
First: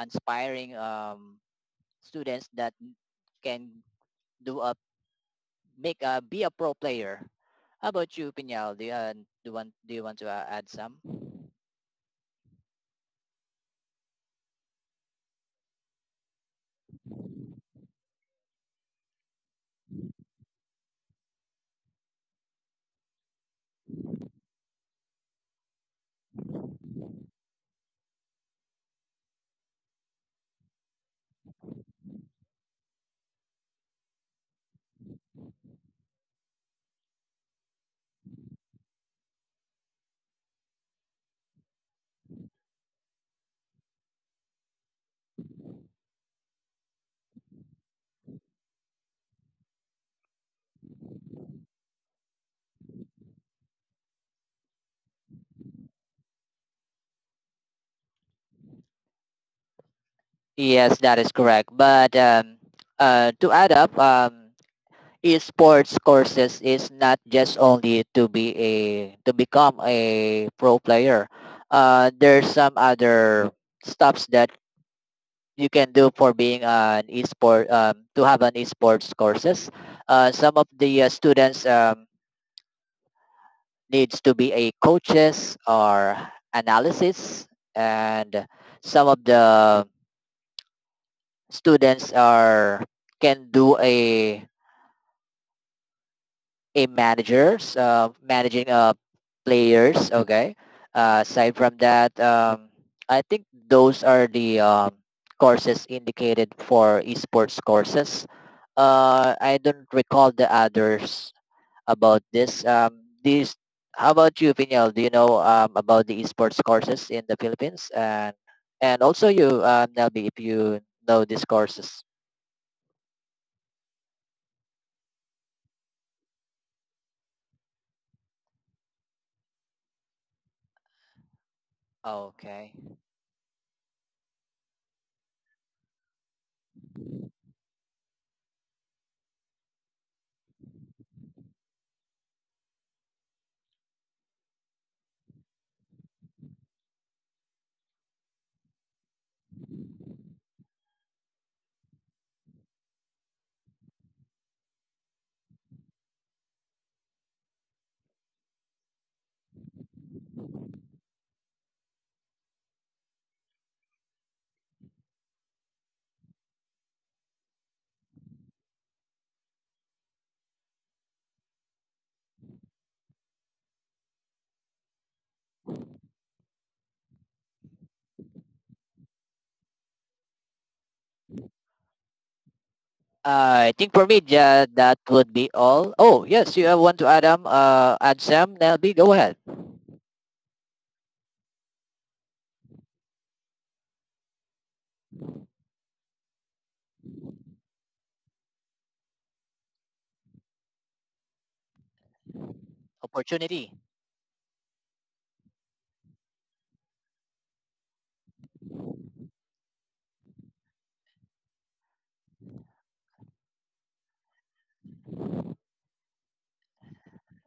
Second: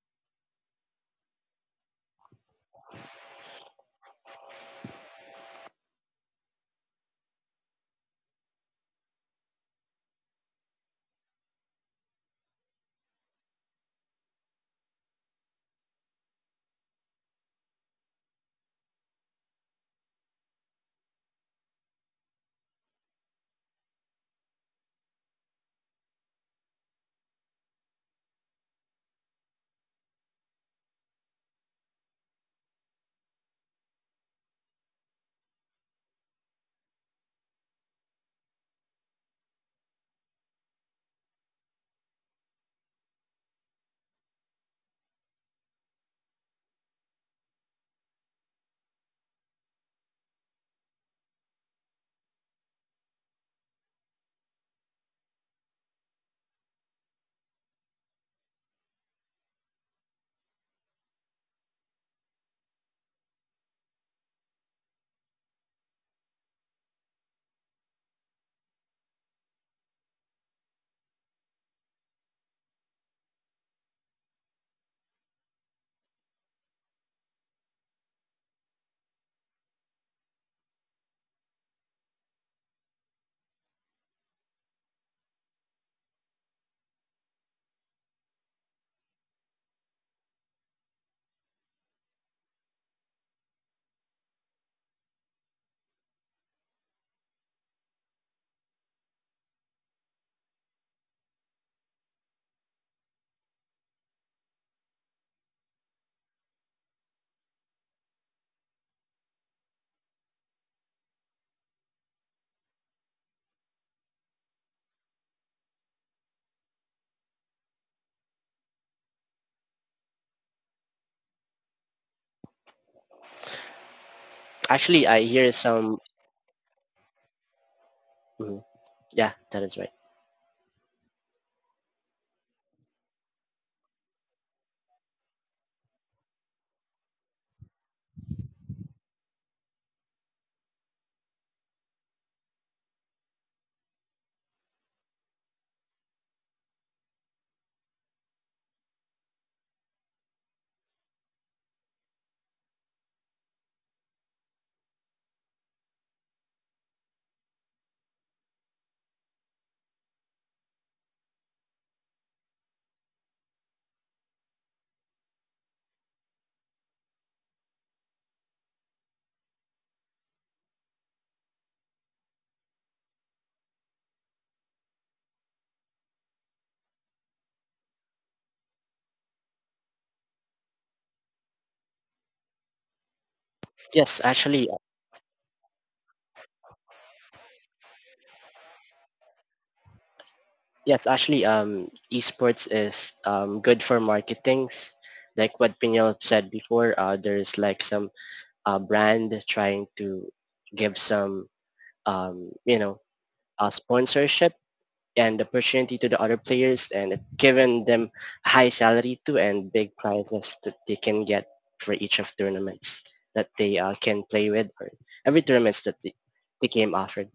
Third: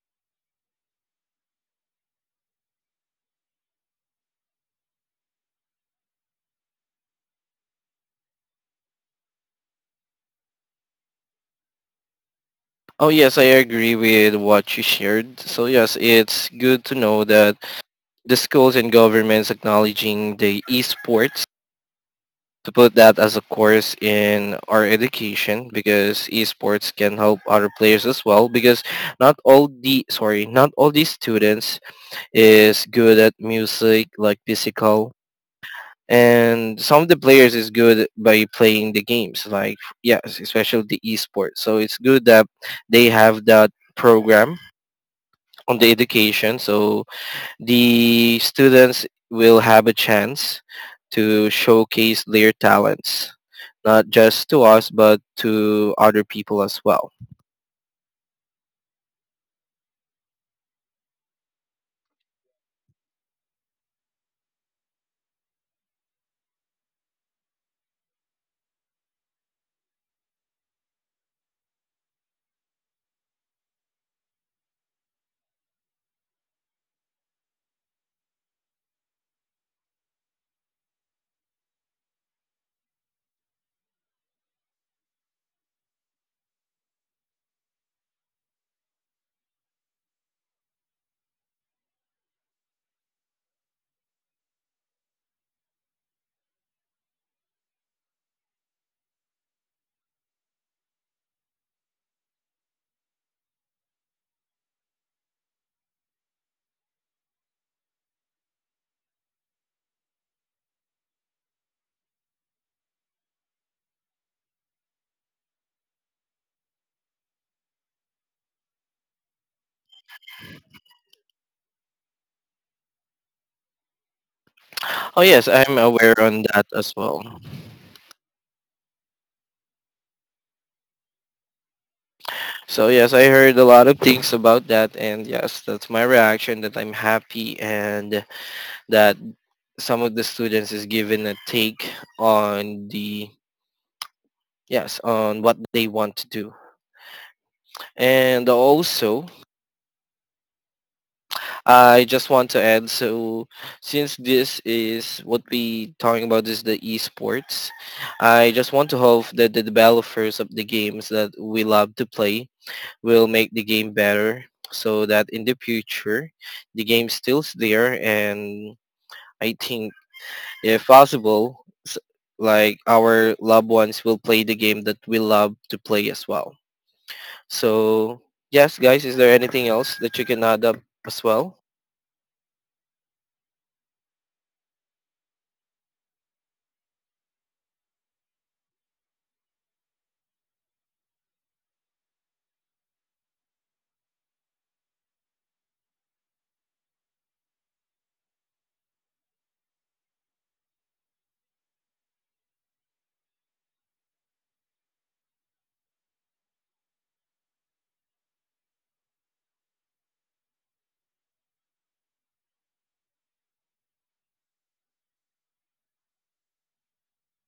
inspiring students that can do a make be a pro player. How about you, Pinyal? Do you want to add some?
Oh yes, I agree with what you shared. So yes, it's good to know that the schools and governments acknowledging the esports to put that as a course in our education, because esports can help other players as well because not all the sorry not all the students is good at music, like physical, and some of the players is good by playing the games, like yes, especially the esports. So it's good that they have that program on the education, so the students will have a chance to showcase their talents not just to us but to other people as well.
Yes, that is correct. But to add up, esports courses is not just only to become a pro player. There's some other stuffs that you can do for being an esport to have an esports courses. Some of the students needs to be a coaches or analysis and some of the students are can do a managers managing players, okay? Aside from that, I think those are the courses indicated for esports courses. I don't recall the others about this. How about you, Pinyal? Do you know about the esports courses in the Philippines? And also you, Nelby, if you know these courses.
Oh
Actually, I
yes,
hear
I'm
some.
aware on that as well.
Mhm. Yeah, that is right.
Okay.
So yes, I heard a lot of things about that, and yes, that's my reaction. That I'm happy, and that some of the students is given a take on the yes on what they want to do. And also, I just want to add. So since this is what we talking about is the esports, I just want to hope that the developers of the games that we love to play will make the game better so that in the future the game stills there and I think if possible like our loved ones will play the game that we love to play as well. So yes guys, is there anything else that you can add up as well?
I think for me,
Yes,
yeah,
actually.
that would be all. Oh, yes, you have one to Adam, add Sam, Nelby, go ahead.
Yes, actually, esports is good for marketings. Like what Pinel said before, there's like some brand trying to give some, you know,
Opportunity.
sponsorship and opportunity to the other players, and giving them high salary too and big prizes that they can get for each of tournaments that they can play with, or every tournaments that the game offered.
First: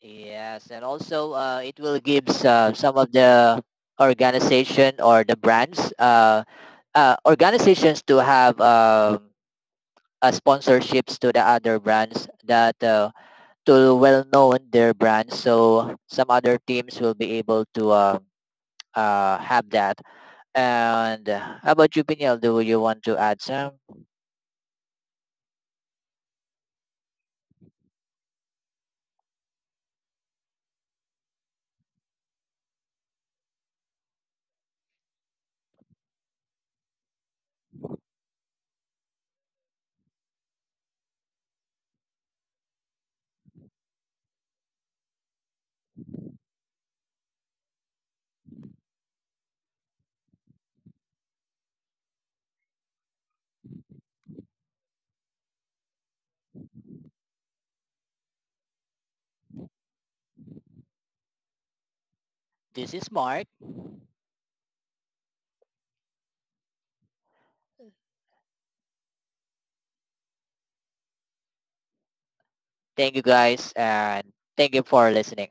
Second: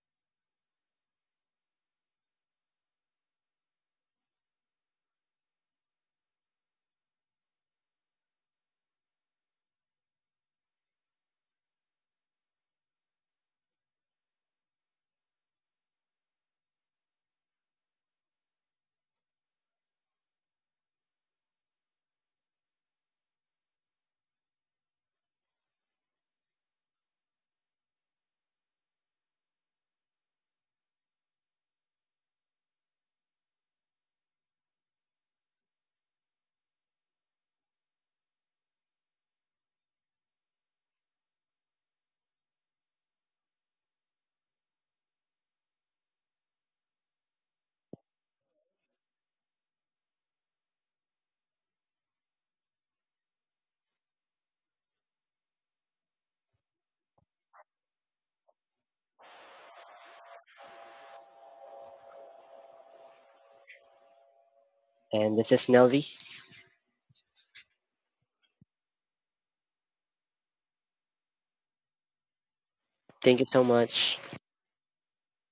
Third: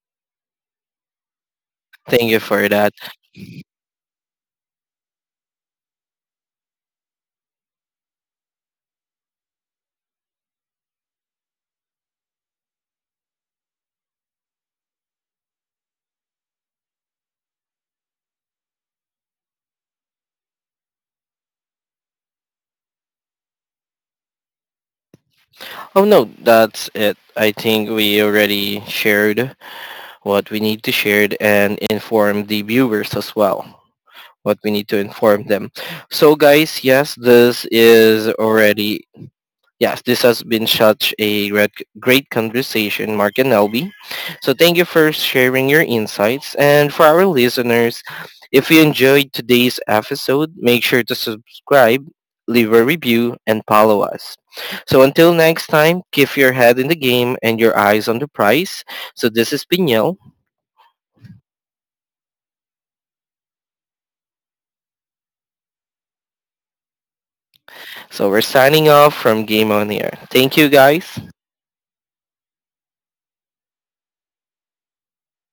Yes, and also it will give
Thank you for that.
some of the organization or the brands, organizations to have sponsorships to the other brands that to well known their brands so some other teams will be able to have that and how about you, Piniel, do you want to add some?
Oh no, that's it. I think we already shared what we need to share and inform the viewers as well. What we need to inform them. So guys, yes, this is already yes, this has been such a great conversation, Mark and Elby. So thank you for sharing your insights. And for our listeners, if you enjoyed today's episode, make sure to subscribe, leave a review, and follow us. So until next time, keep your head in the game and your eyes on the prize. So this is Pinyel,
This is Mark.
And this is Nelvi.
so we're signing off from Game on the Air. Thank you guys.
Thank you
Thank you so
guys
much.
and thank you for listening.